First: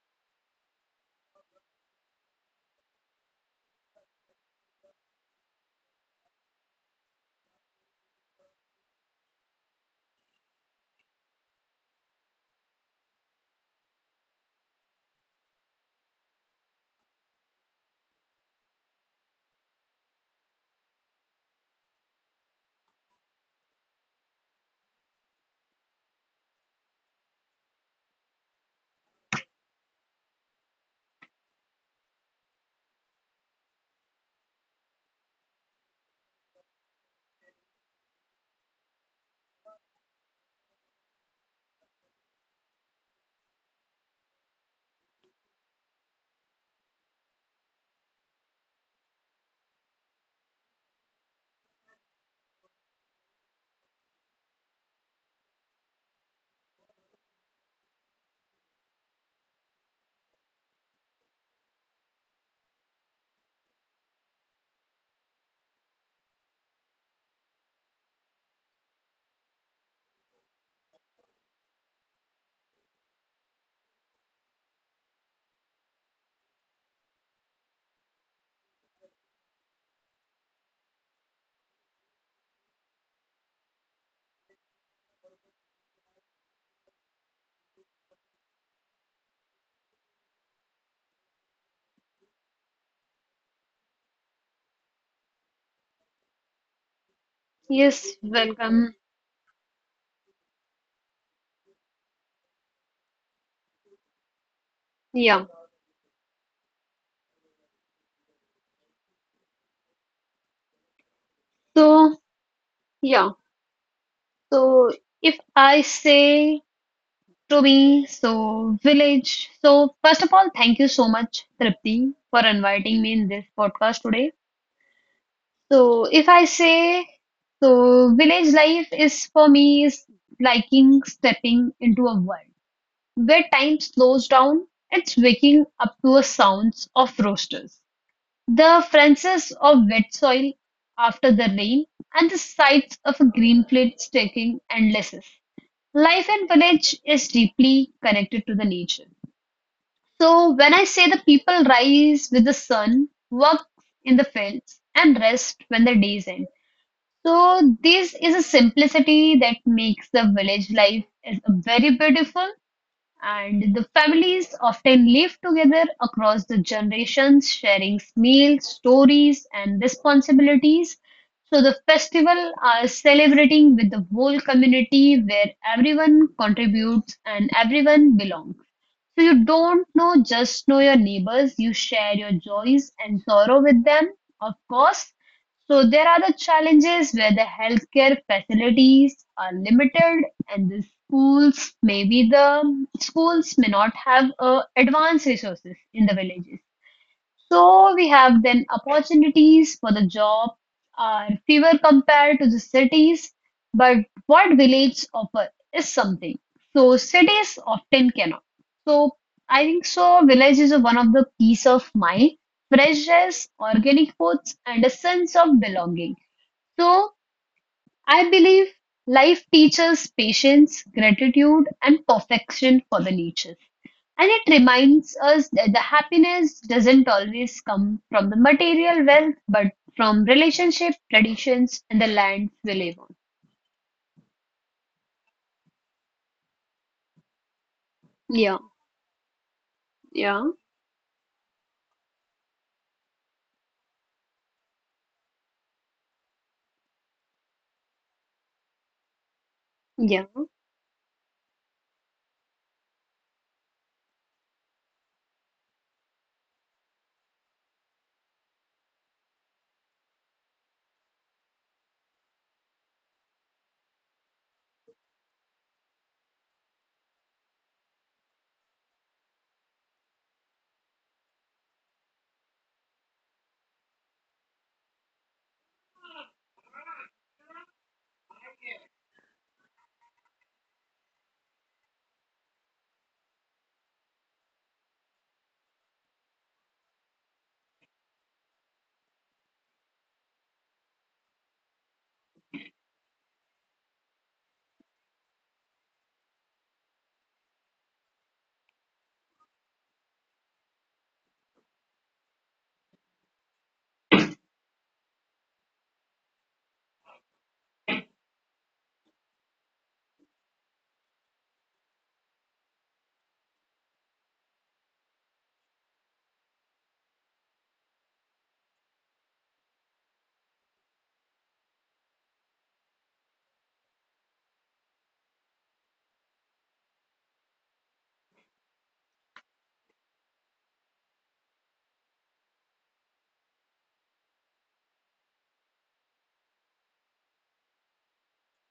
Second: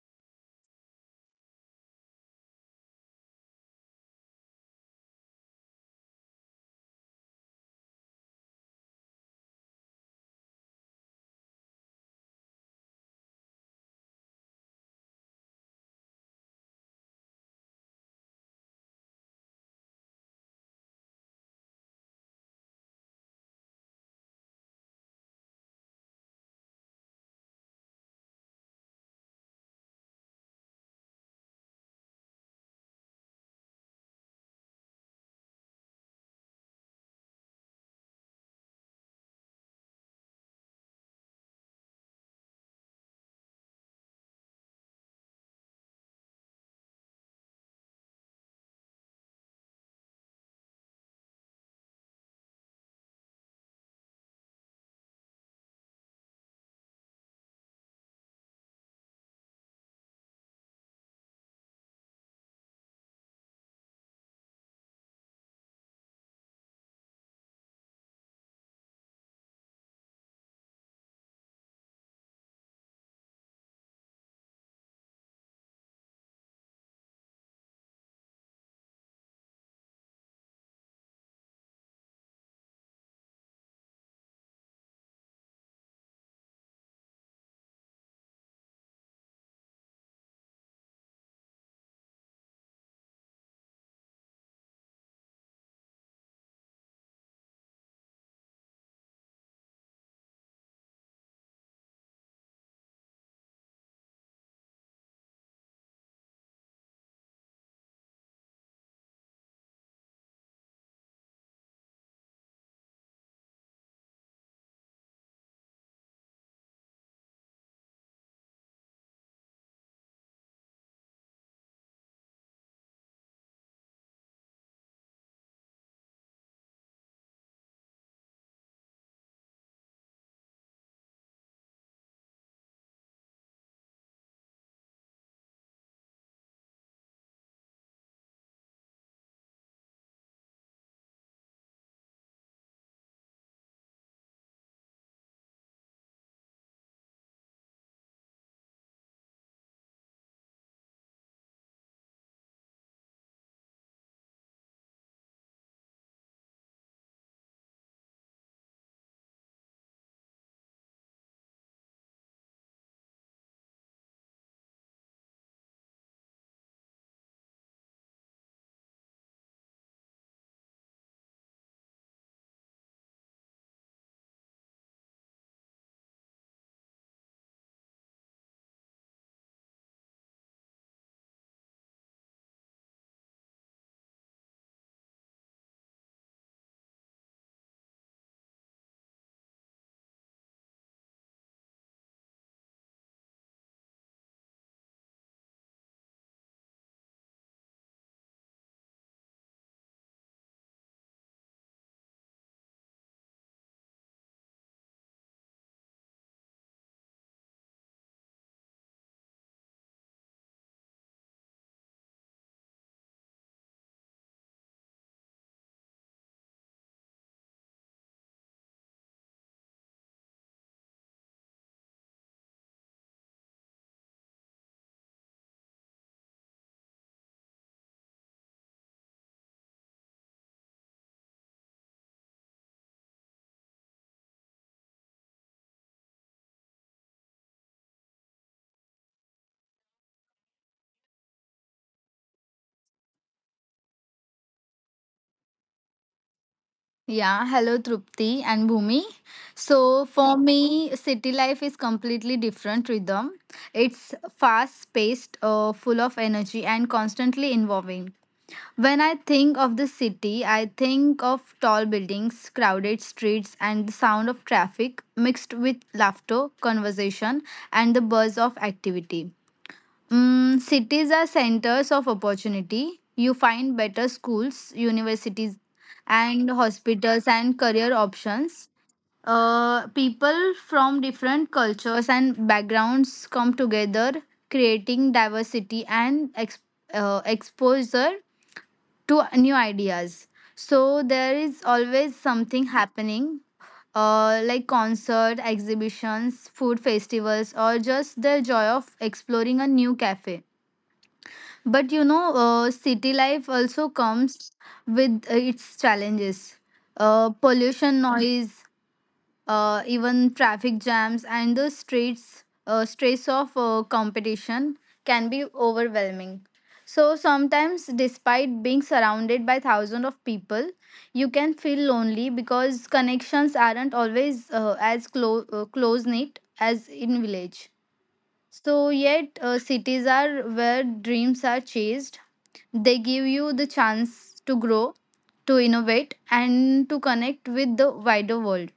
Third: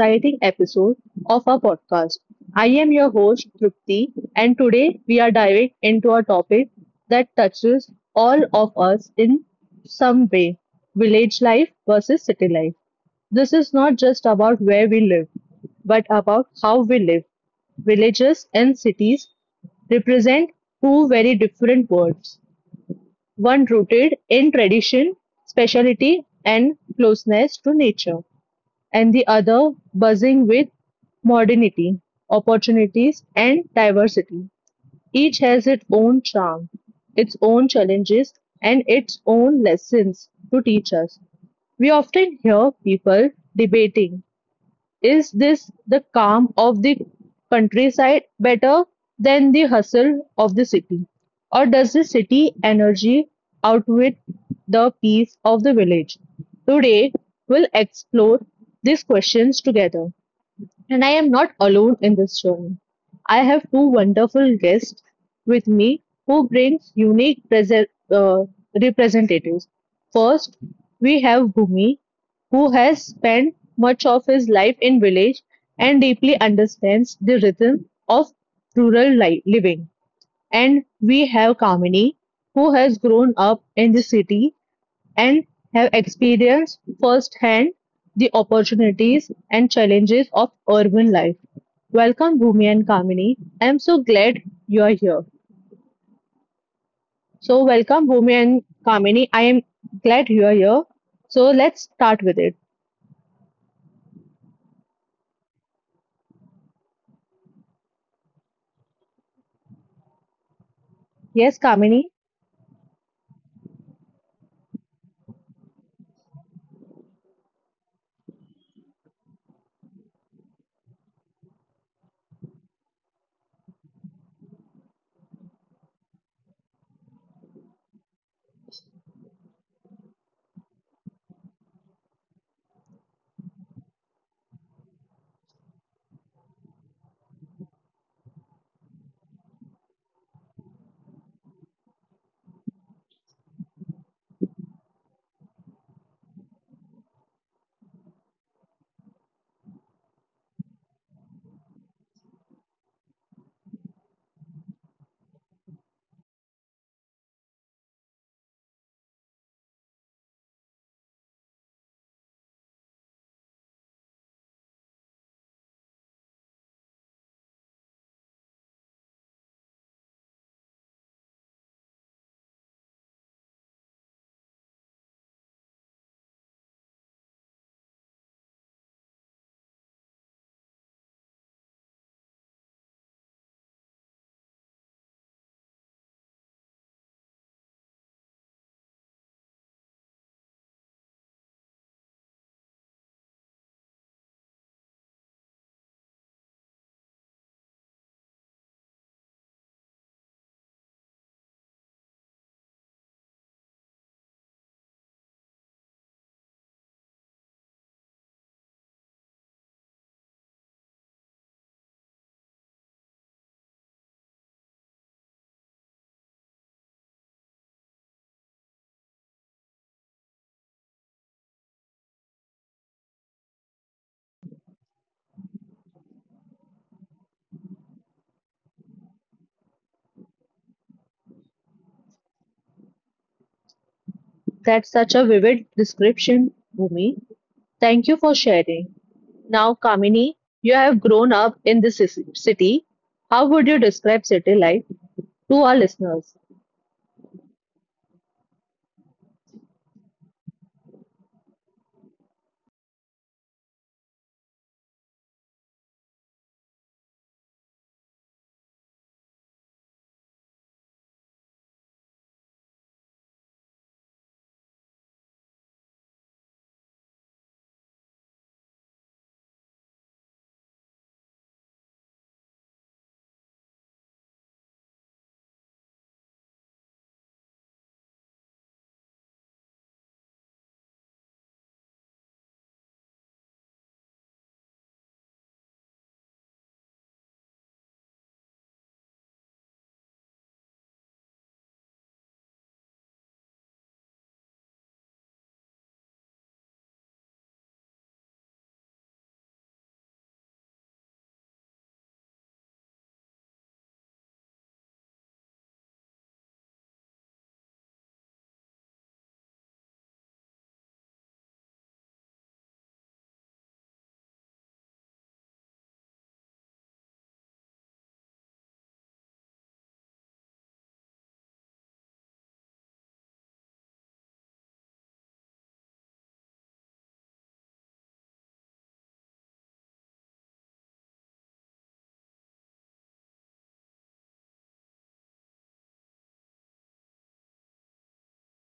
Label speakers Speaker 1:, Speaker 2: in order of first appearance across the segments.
Speaker 1: exciting episode of our podcast. I am your host, Trupti, and today we are diving into a topic that touches all of us in some way village life versus city life. This is not just about where we live, but about how we live. Villages and cities represent two very different worlds one rooted in tradition, speciality and closeness to nature, and the other buzzing with modernity, opportunities and diversity. Each has its own charm, its own challenges and its own lessons to teach us. We often hear people debating is this the calm of the countryside better than the hustle of the city? Or does the city energy outwit the peace of the village? Today, we'll explore these questions together. And I am not alone in this journey. I have two wonderful guests with me who bring unique representatives. First, we have Bhumi, who has spent much of his life in village and deeply understands the rhythm of rural living. And we have Kamini, who has grown up in the city and have experienced firsthand the opportunities and challenges of urban life. Welcome, Bhumi and Kamini. I am so glad you are here. So, welcome,
Speaker 2: Yes,
Speaker 1: Bhumi and
Speaker 2: welcome.
Speaker 1: Kamini. I am glad you are here. So, let's start with it.
Speaker 2: Yeah.
Speaker 1: Yes, Kamini,
Speaker 2: So, yeah. So, if I say to me, so village. So, First of all, thank you so much, Tripti, for inviting me in this podcast today. So, if I say, village life is for me is liking stepping into a world where time slows down. It's waking up to the sounds of roosters, the fences of wet soil after the rain, and the sights of a green field stretching endlesses. Life in village is deeply connected to the nature. So when I say, the people rise with the sun, work in the fields, and rest when the days end. So this is a simplicity that makes the village life is very beautiful, and the families often live together across the generations, sharing meals, stories, and responsibilities. So the festival are celebrating with the whole community where everyone contributes and everyone belongs. So you don't know your neighbors, you share your joys and sorrow with them, of course. So there are the challenges where the healthcare facilities are limited, and the schools maybe the schools may not have advanced resources in the villages, so we have then opportunities for the job are fewer compared to the cities, but what villages offer is something so cities often cannot. So I think, villages are one of the peace of mind, fresh air, organic foods, and a sense of belonging. So I believe life teaches patience, gratitude, and perfection for the nature. And it reminds us that the happiness doesn't always come from the material wealth, but from relationship, traditions, and the lands we live on.
Speaker 1: that's such a vivid description, Bhumi. Thank you for
Speaker 2: Yeah,
Speaker 1: sharing. Now, Kamini,
Speaker 2: yeah,
Speaker 1: you have grown up in this city. How would you describe city life to our listeners?
Speaker 3: Yeah, hello Trupti and Bhumi. So
Speaker 2: yeah.
Speaker 3: for me, city life is completely different rhythm. It's fast-paced, full of energy, and constantly evolving. When I think of the city, I think of tall buildings, crowded streets, and the sound of traffic mixed with laughter, conversation, and the buzz of activity. Cities are centers of opportunity. You find better schools, universities, and hospitals and career options. People from different cultures and backgrounds come together, creating diversity and exposure to new ideas. So there is always something happening, like concert, exhibitions, food festivals, or just the joy of exploring a new cafe. But you know, city life also comes with its challenges. Pollution, noise, even traffic jams, and the streets stress of competition can be overwhelming. So sometimes, despite being surrounded by thousands of people, you can feel lonely because connections aren't always as close knit as in village. So, yet cities are where dreams are chased. They give you the chance to grow, to innovate, and to connect with the wider world.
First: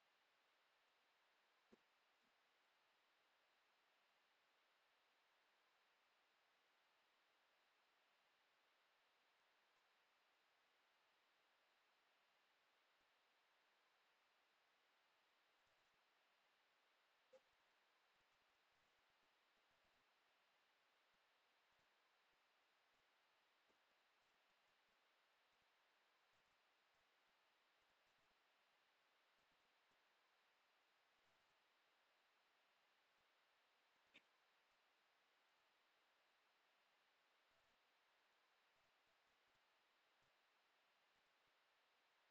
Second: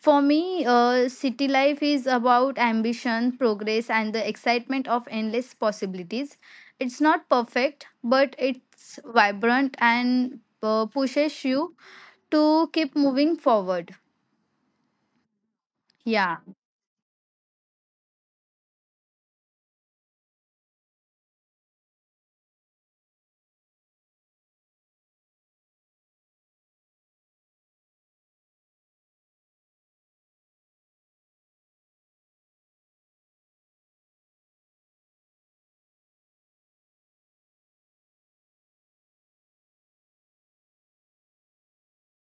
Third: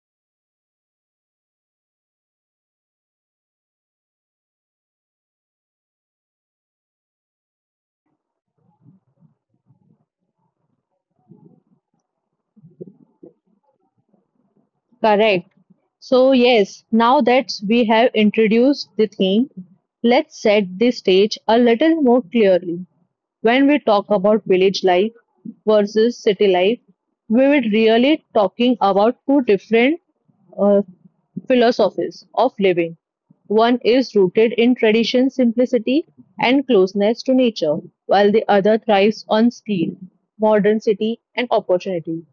Speaker 3: For me, city life is about ambition, progress, and the excitement of endless possibilities. It's not perfect, but it's vibrant and pushes you to keep moving forward.
Speaker 1: Correct. So,
Speaker 3: Yeah.
Speaker 1: yes, now that we have introduced the theme, let's set the stage a little more clearly. When we talk about village life versus city life, we will really talking about two different uh, philosophies of living; one is rooted in tradition, simplicity, and closeness to nature, while the other thrives on speed, modern city, and opportunity.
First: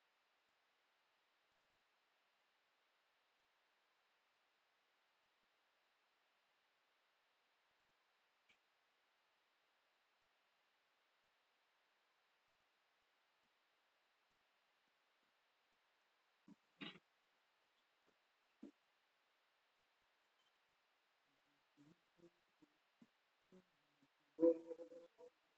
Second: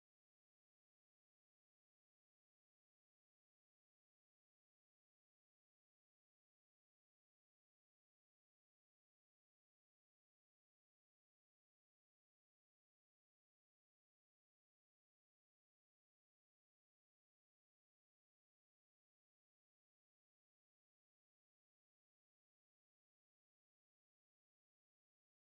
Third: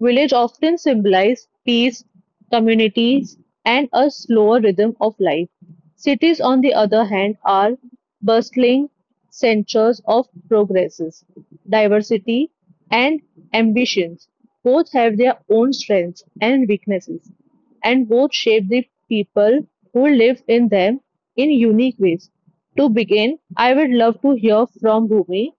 Speaker 1: Village often symbolize peace, communities, and a slower rhythm of life. Cities, on the other hand, are bustling centers of progresses, diversity, and ambitions. Both have their own strengths and weaknesses and both shape the people who live in them in unique ways. To begin, I would love to hear from Bhumi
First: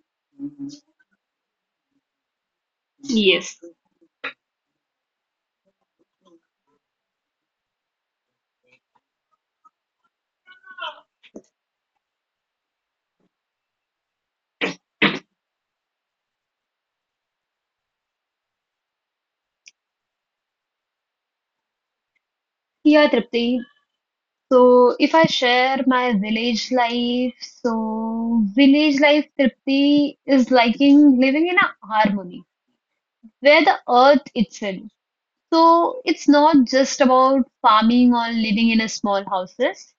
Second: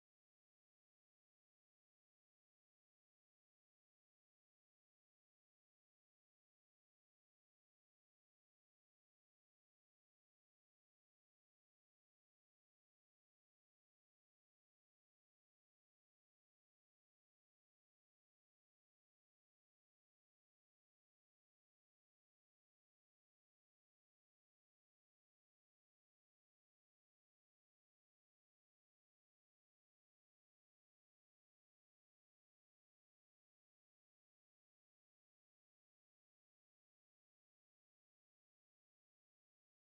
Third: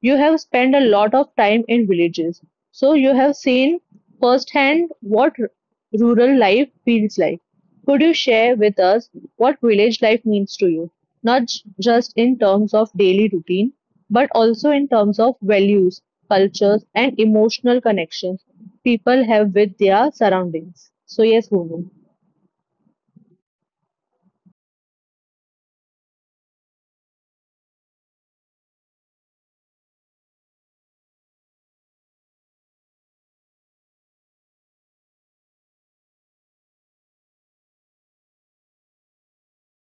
Speaker 1: you have spent a lot of time in villages, so you have
Speaker 2: Yes.
Speaker 1: seen firsthand what rural life feels like. Could you share with us what village life means to you, not just in terms of daily routine, but also in terms of values, cultures, and emotional connections people have with their surroundings? So, yes, Bhumi,
Speaker 2: Yeah, Tripti. So, if I share my village life, so village life, Tripti, is liking living in a harmony where the earth itself. So it's not just about farming or living in a small houses.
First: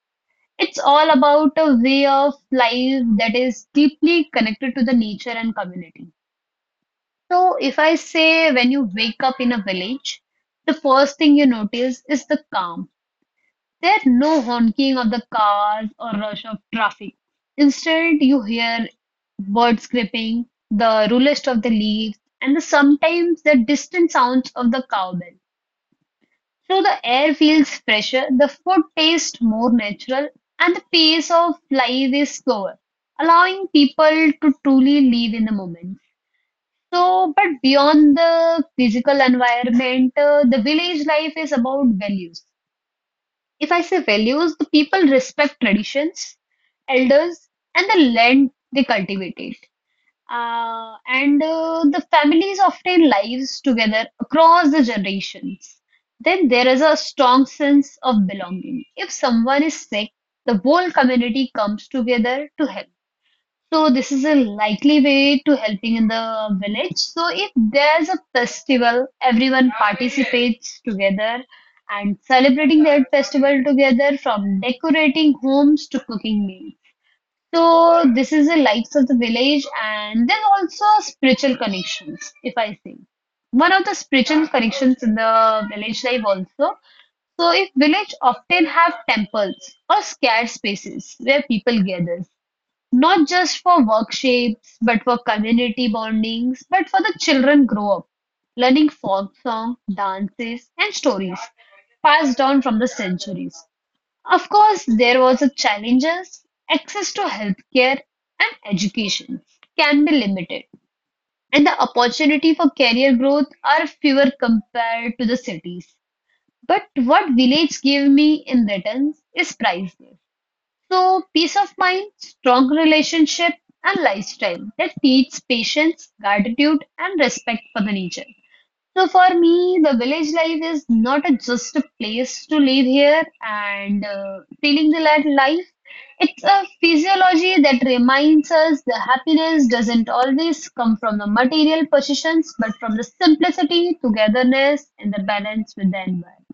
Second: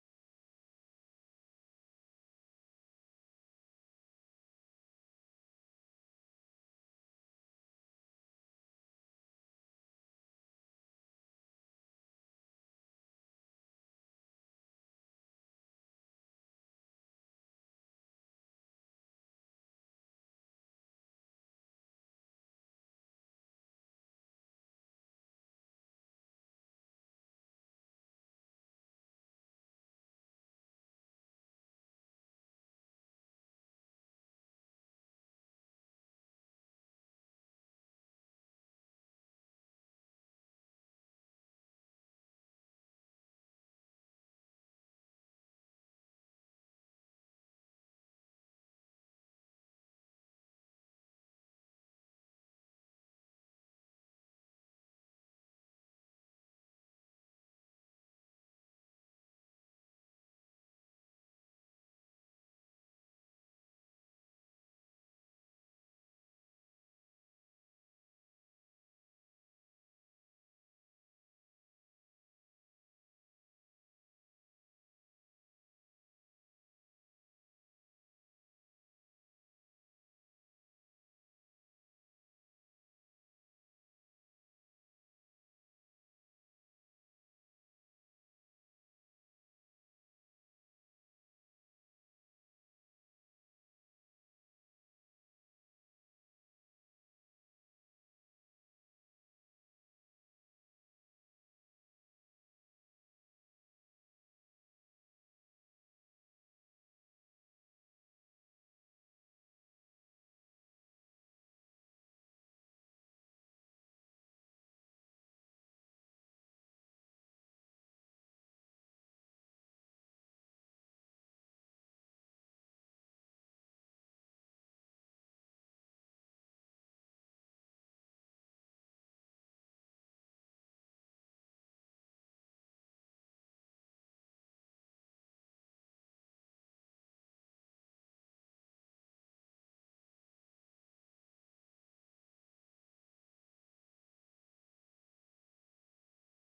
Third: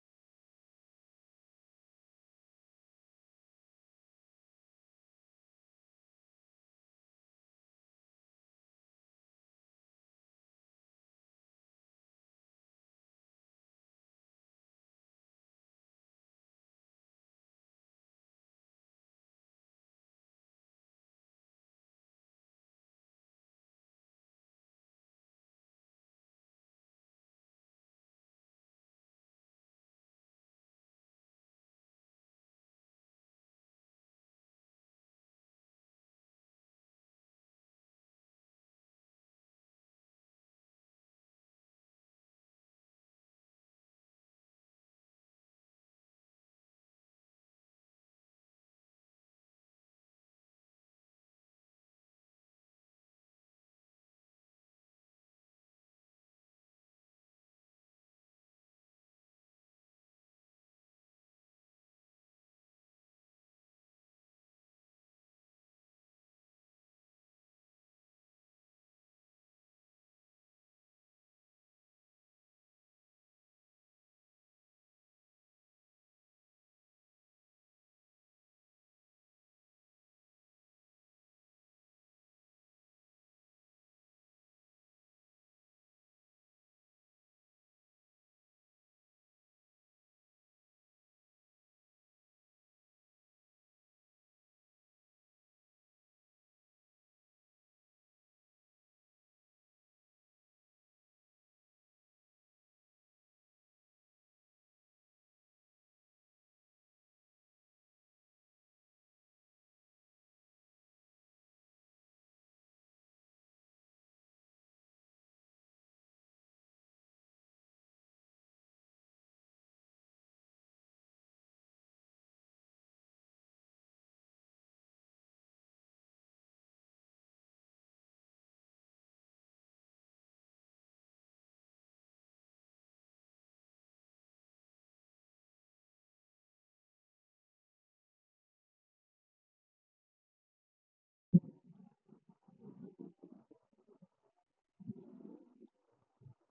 Speaker 2: It's all about a way of life that is deeply connected to the nature and community. So if I say, when you wake up in a village, the first thing you notice is the calm. There's no honking of the cars or rush of traffic. Instead, you hear birds scraping, the rustling of the leaves, and the sometimes the distant sounds of the cowbell. So the air feels fresher, the food tastes more natural, and the pace of life is slower, allowing people to truly live in the moment. So, but beyond the physical environment, the village life is about values. If I say values, the people respect traditions, elders, and the land they cultivate. And the families often lives together across the generations. Then there is a strong sense of belonging. If someone is sick, the whole community comes together to help. So this is a likely way to helping in the village. So if there's a festival, everyone participates together and celebrating that festival together, from decorating homes to cooking meals. So this is the lights of the village, and then also spiritual connections, if I say. One of the spiritual connections in the village life also. So if village often have temples or scarce spaces where people gather, not just for workshops, but for community bondings, but for the children grow up, learning folk song, dances, and stories passed down from the centuries. Of course, there was a challenges. Access to healthcare and education can be limited, and the opportunity for career growth are fewer compared to the cities. But what village gave me in return is priceless. So, peace of mind, strong relationship, and lifestyle that teach patience, gratitude, and respect for the nature. So for me, the village life is not a, just a place to live here and feeling the life. It's a physiology that reminds us the happiness doesn't always come from the material possessions, but from the simplicity, togetherness, and the balance with the environment.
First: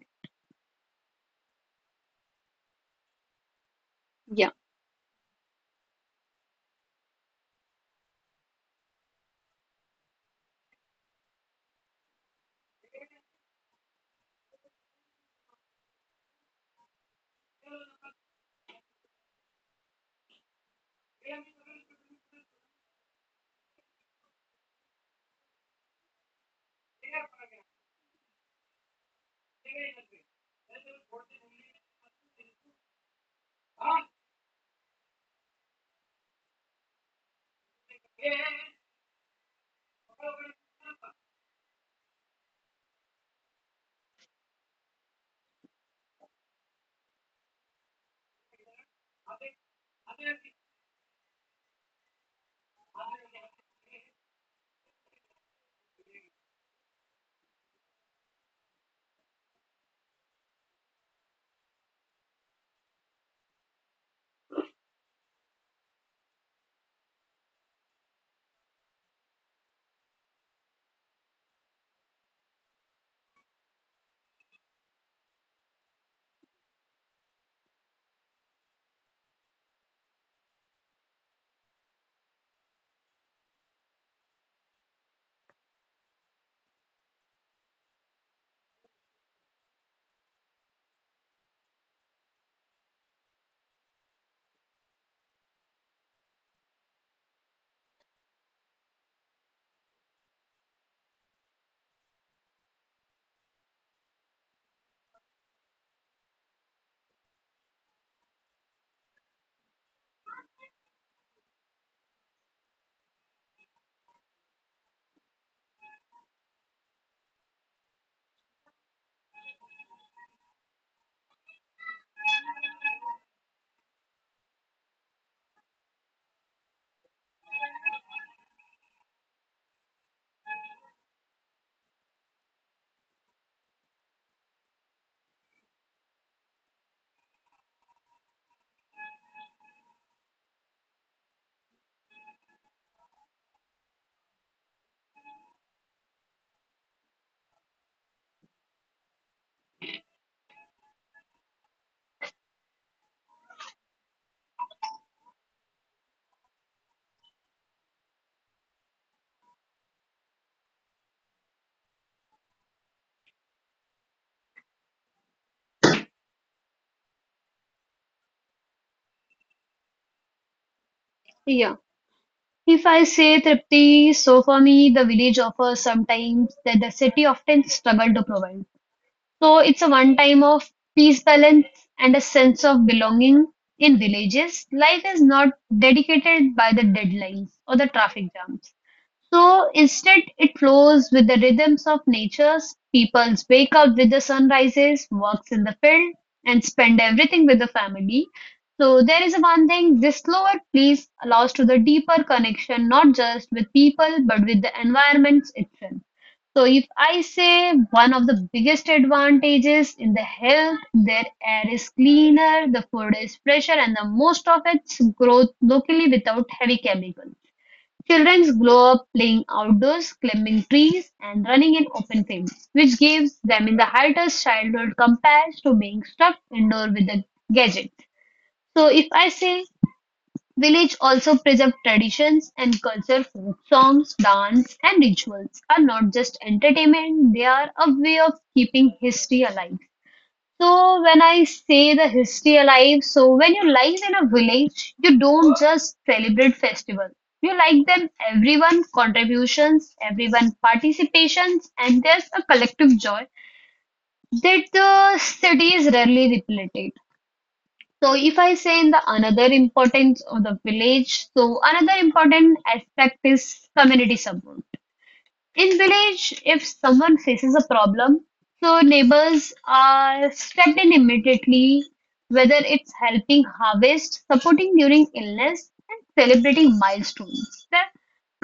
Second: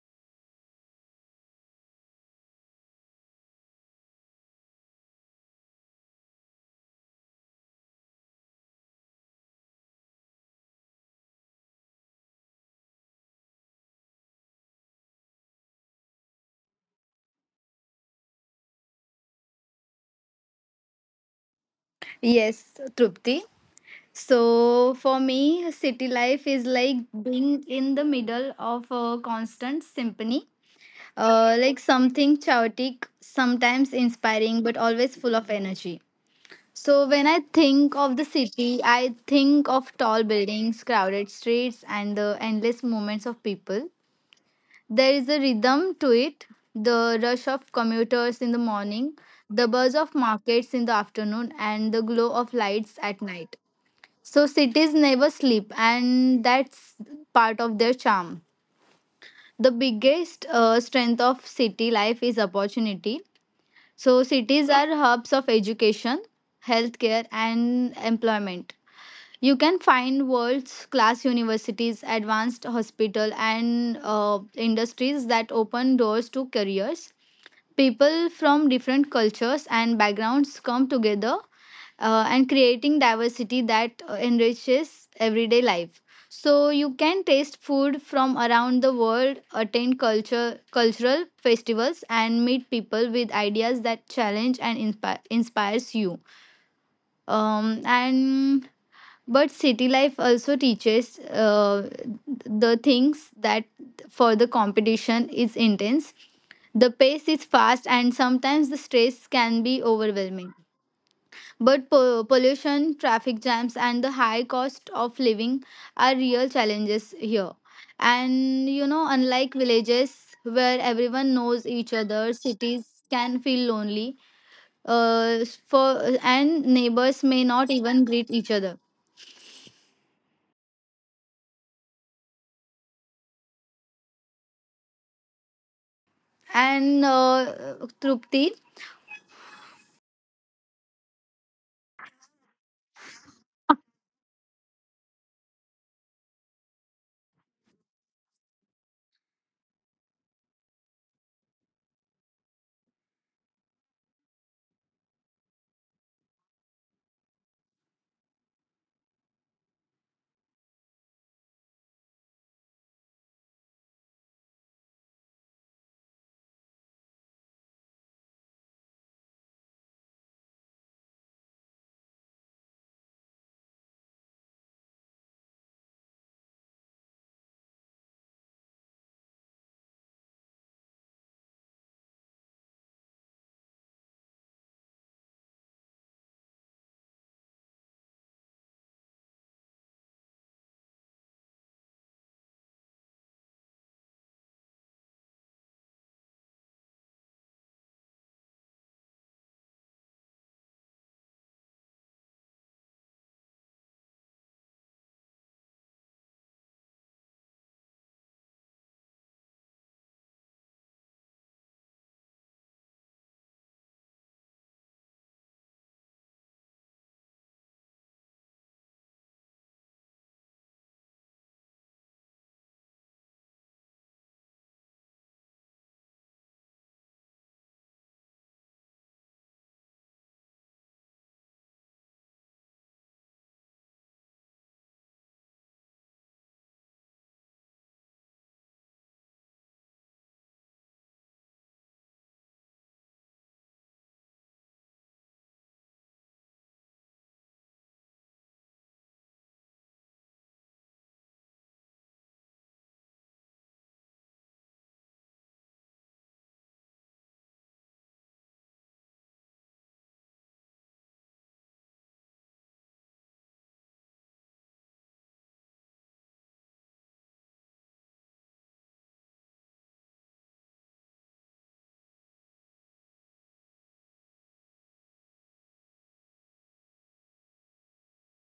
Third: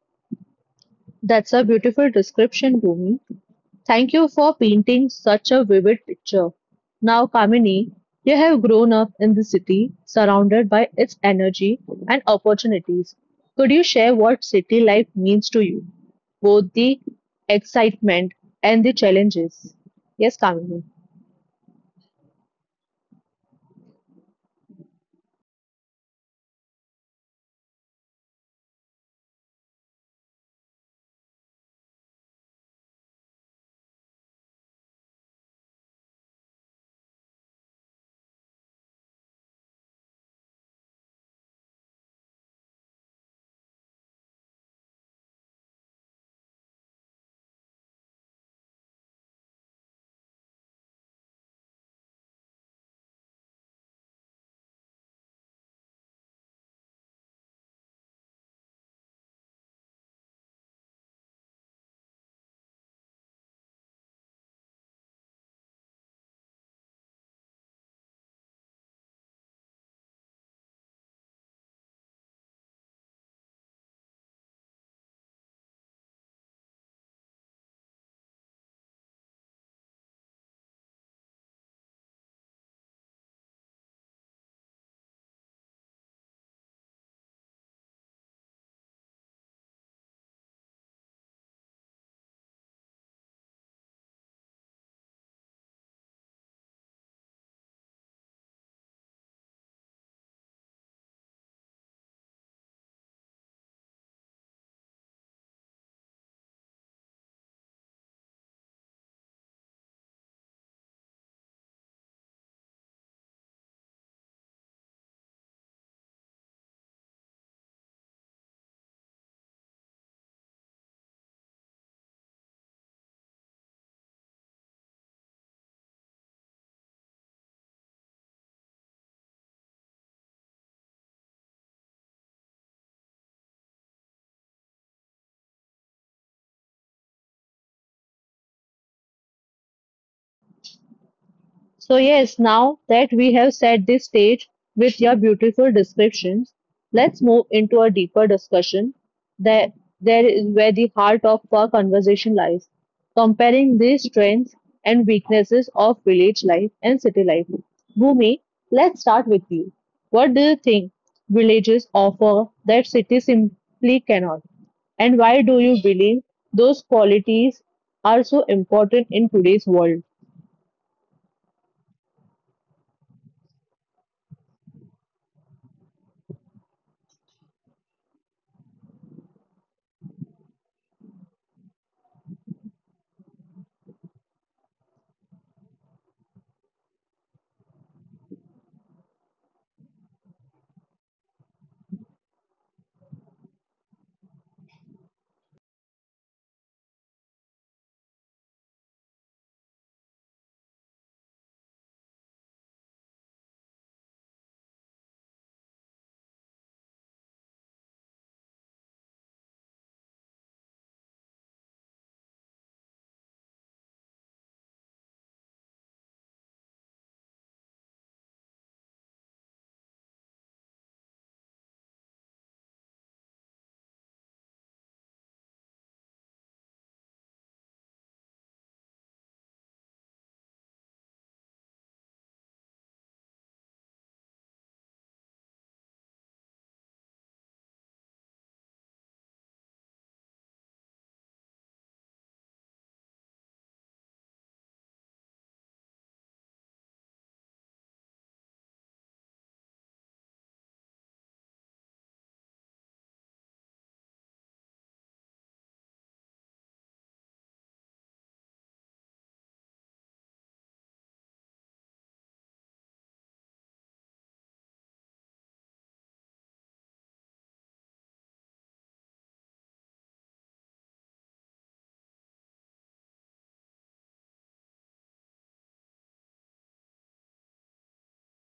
Speaker 1: that's a beautiful description, Bhumi. Thank you
Speaker 2: Yeah,
Speaker 1: for painting such a vivid picture. Now, Kamini, you have grown up in the city, surrounded by its energy and opportunities. Could you share what city life means to you? Both the excitement and the challenges. Yes, Kamini.
Speaker 3: Yes, Trupti. So for me, city life is like being in the middle of a constant symphony, like something chaotic, sometimes inspiring, but always full of energy. So when I think of the city, I think of tall buildings, crowded streets, and the endless movements of people. There is a rhythm to it, the rush of commuters in the morning, the buzz of markets in the afternoon, and the glow of lights at night. So cities never sleep, and that's part of their charm. The biggest strength of city life is opportunity. So cities are hubs of education, healthcare, and employment. You can find world's class universities, advanced hospital, and industries that open doors to careers. People from different cultures and backgrounds come together and creating diversity that enriches everyday life. So you can taste food from around the world, attend culture cultural festivals, and meet people with ideas that challenge and inspires you. And But city life also teaches the things that for the competition is intense. The pace is fast, and sometimes the stress can be overwhelming. But pollution, traffic jams, and the high cost of living are real challenges here. And you know, unlike villages where everyone knows each other, cities can feel lonely. For and neighbors may not even greet each other. And Trupti.
Speaker 1: So, yes, now that we have set this stage with your beautiful descriptions, let's move into a deeper discussion that there is where the heart of our conversation lies, comparing these strengths and weaknesses of village life and city life. Bhumi, let's start with you. What do you think villages offer that cities simply cannot? And why do you believe those qualities are so important in today's world?
Speaker 2: yeah, If I say Tripti, so for me, the village offers sometimes that the city often struggle to provide. So it's a one time of peace balance and a sense of belonging in villages. Life is not dedicated by the deadlines or the traffic jams. So instead, it flows with the rhythms of nature. People wake up with the sunrises, works in the field, and spend everything with the family. So there is one thing, this slower pace allows to the deeper connection, not just with people, but with the environments itself. So if I say, one of the biggest advantages in the health, their air is cleaner, the food is fresher, and the most of its growth locally without heavy chemicals. Children grow up playing outdoors, climbing trees, and running in open fields, which gives them in the hardest childhood compared to being stuck indoor with a gadget. So if I say, village also preserve traditions and culture folk songs, dance and rituals are not just entertainment, they are a way of keeping history alive. So when I say the history alive, so when you live in a village, you don't just celebrate festivals. You like them, everyone contributions, everyone participations, and there's a collective joy that the city is rarely repleted. So if I say in the another importance of the village, so another important aspect is community support. In village, if someone faces a problem, so neighbors are stepped in immediately, whether it's helping harvest, supporting during illness, and celebrating milestones. The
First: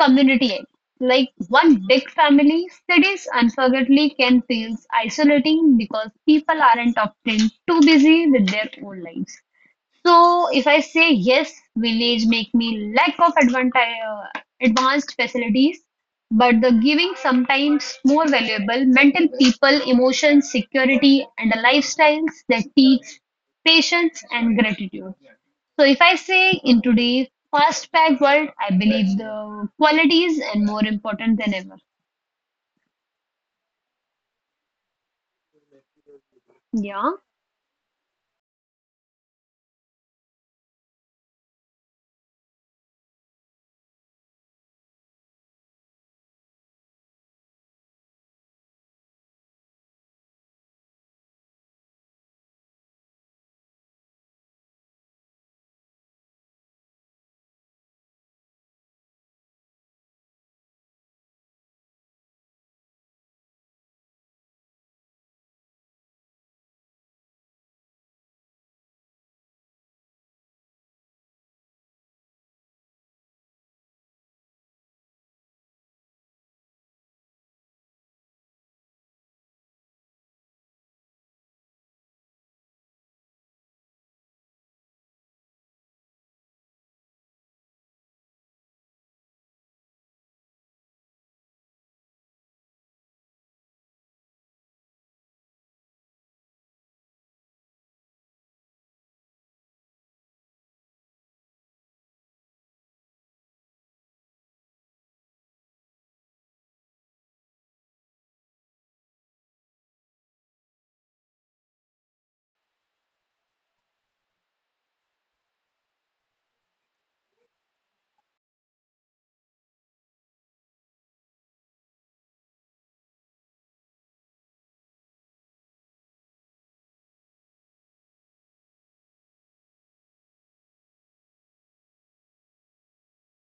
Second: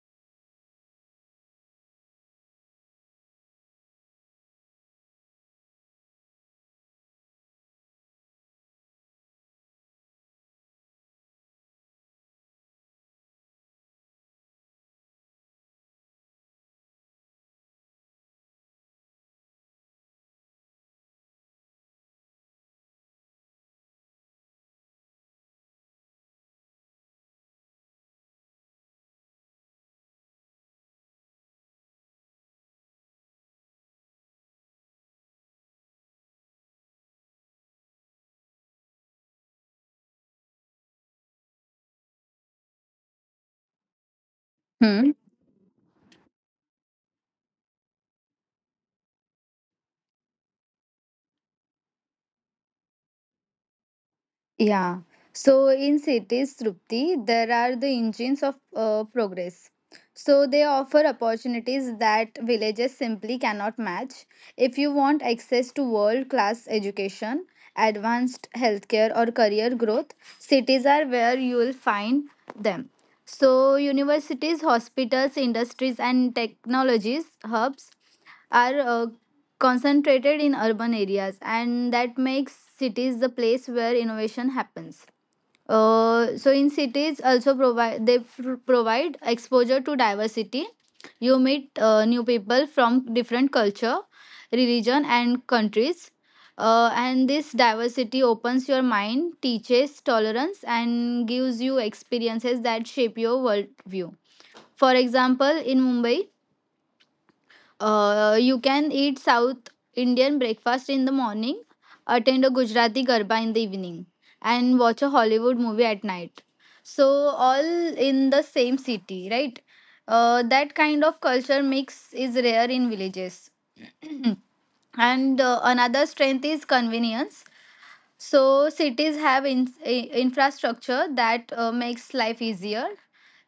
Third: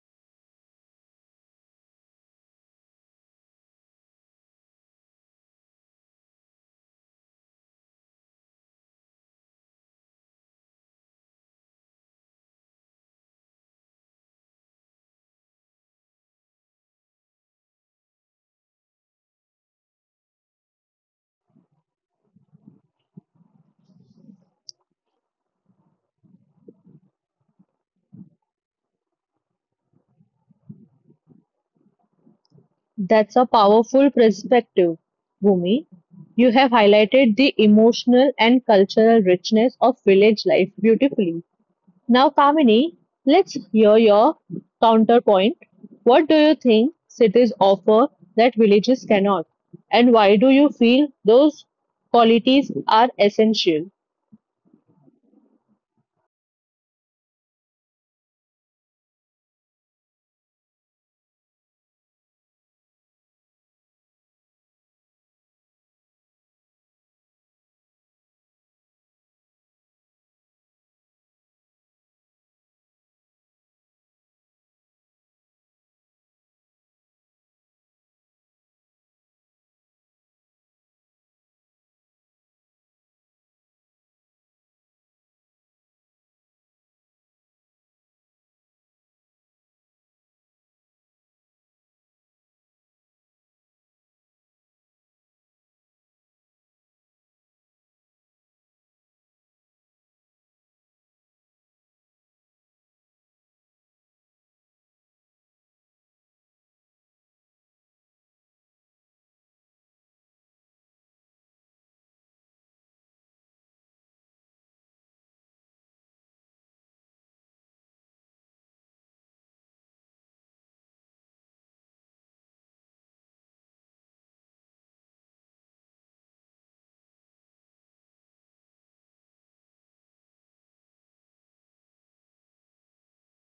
Speaker 2: community act like one big family. Cities unfortunately can feel isolating because people aren't often too busy with their own lives. So if I say yes, village make me lack of advanced facilities, but the giving sometimes more valuable mental people, emotions, security, and the lifestyles that teach patience and gratitude. So if I say, in today's fast-paced world, I believe the qualities and more important than ever.
Speaker 1: That's a powerful perspective, Bhumi. You have
Speaker 2: Yeah.
Speaker 1: highlighted the emotional and cultural richness of village life beautifully. Now, Kamini, let's hear your
Speaker 3: Hmm?
Speaker 1: counterpoint. What do you think cities offer that villages cannot? And why do you feel those qualities are essential?
Speaker 3: Yeah. So in cities, Trupti, there are the engines of progress. So they offer opportunities that villages simply cannot match. If you want access to world-class education, advanced healthcare, or career growth, cities are where you will find them. So universities, hospitals, industries, and technologies hubs are concentrated in urban areas, and that makes cities the place where innovation happens. So in cities also provide provide exposure to diversity. You meet new people from different culture, religion, and countries, and this diversity opens your mind, teaches tolerance, and gives you experiences that shape your worldview. For example, in Mumbai, you can eat South Indian breakfast in the morning, attend a Gujarati Garba in the evening, and watch a Hollywood movie at night. So, all in the same city, right? That kind of culture mix is rare in villages. And another strength is convenience. So cities have infrastructure that makes life easier,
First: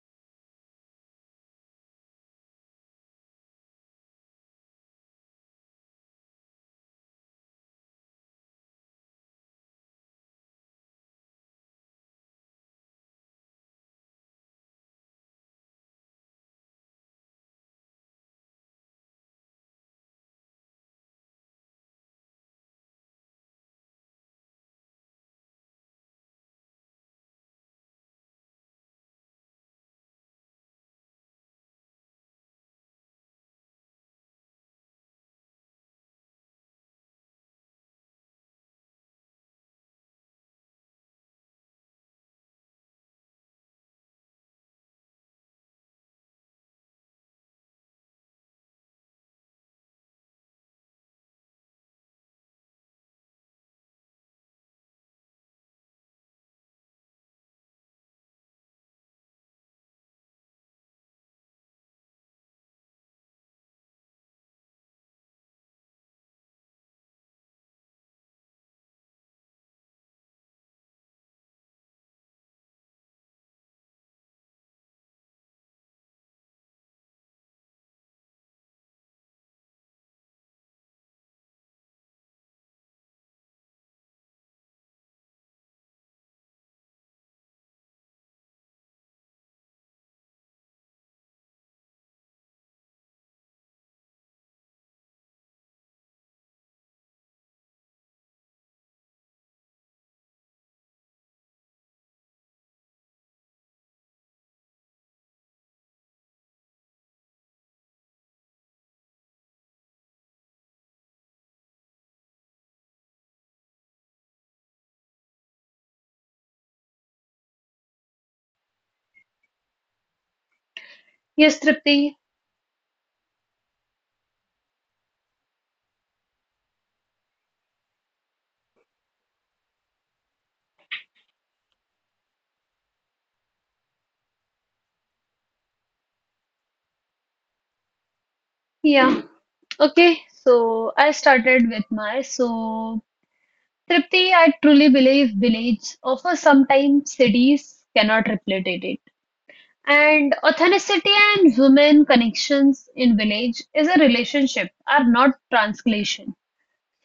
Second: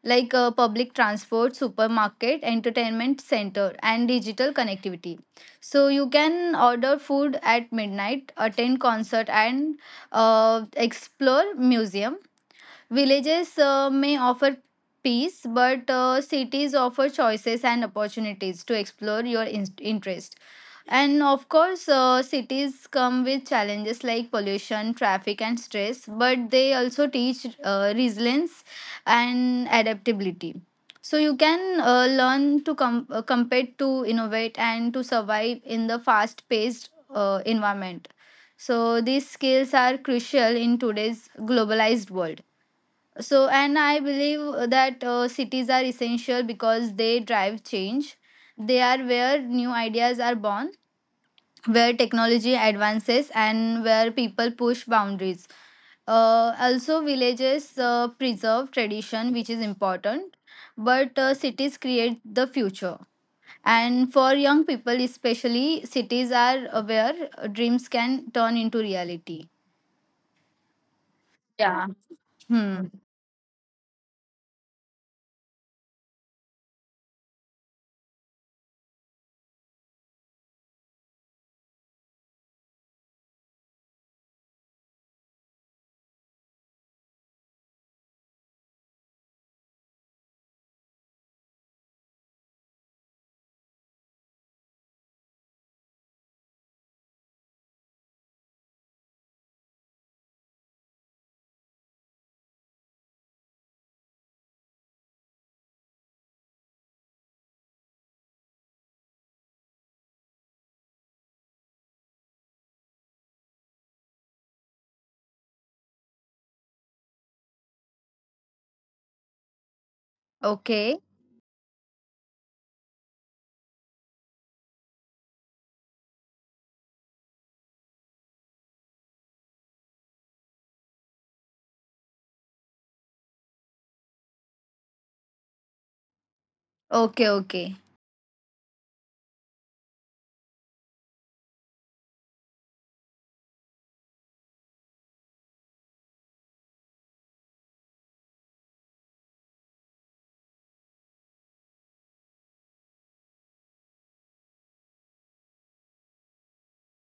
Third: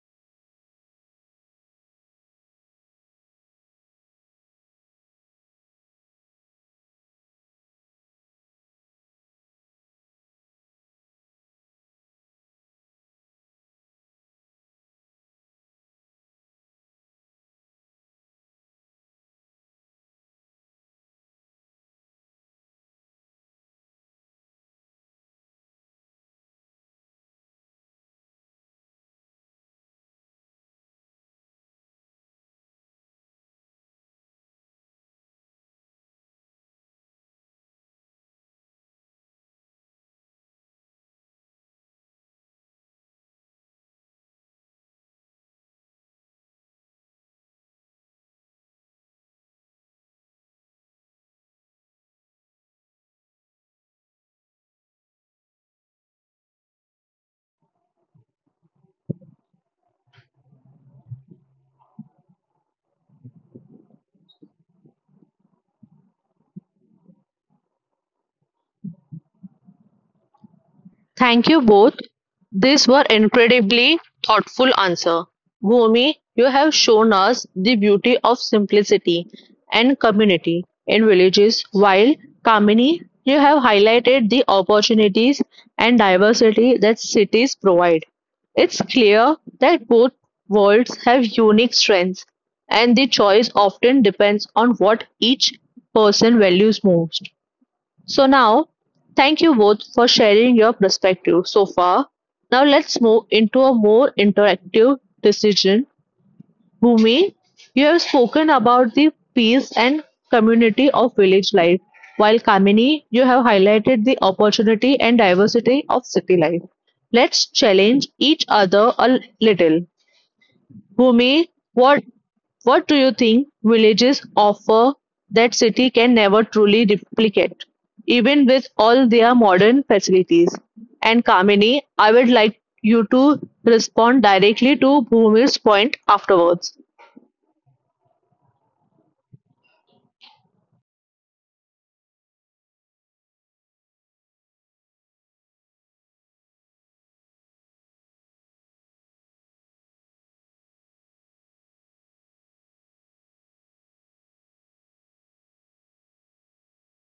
Speaker 3: like public transport, supermarket, entertainment center, and digital connectivity. So you can order food at midnight, attend concert, and explore museum. Villages may offer peace, but cities offer choices and opportunities to explore your interest. And of course, cities come with challenges like pollution, traffic, and stress, but they also teach resilience and adaptability. So you can learn to compete, to innovate, and to survive in the fast paced environment. So these skills are crucial in today's globalized world. So, and I believe that cities are essential because they drive change. They are where new ideas are born, where technology advances, and where people push boundaries. Also, villages preserve tradition, which is important, but cities create the future. And for young people, especially, cities are where dreams can turn into reality.
Speaker 1: Thank you
Speaker 3: Yeah.
Speaker 1: both.
Speaker 3: Hmm.
Speaker 1: These were incredibly thoughtful answers. Bhumi, you have shown us the beauty of simplicity and community in villages, while Kamini, you have highlighted the opportunities and diversity that cities provide. It's clear that both worlds have unique strengths, and the choice often depends on what each person values most. So now, thank you both for sharing your perspective so far. Now let's move into a more interactive decision. Bhumi, you have spoken about the peace and community of village life, while Kamini, you have highlighted the opportunity and diversity of city life. Let's challenge each other a little.
Speaker 3: Okay.
Speaker 1: Bhumi,
Speaker 2: Yes,
Speaker 1: what
Speaker 2: Tripti.
Speaker 1: what do you think villages offer that city can never truly replicate, even with all their modern facilities? And Kamini, I would like you to respond directly to Bhumi's point afterwards.
Speaker 3: Okay. Okay.
Speaker 2: Yeah. Okay. So I started with my so Tripti, I truly believe village offers sometimes cities cannot replicate it. And authenticity and women connections in village is a relationship, are not translation.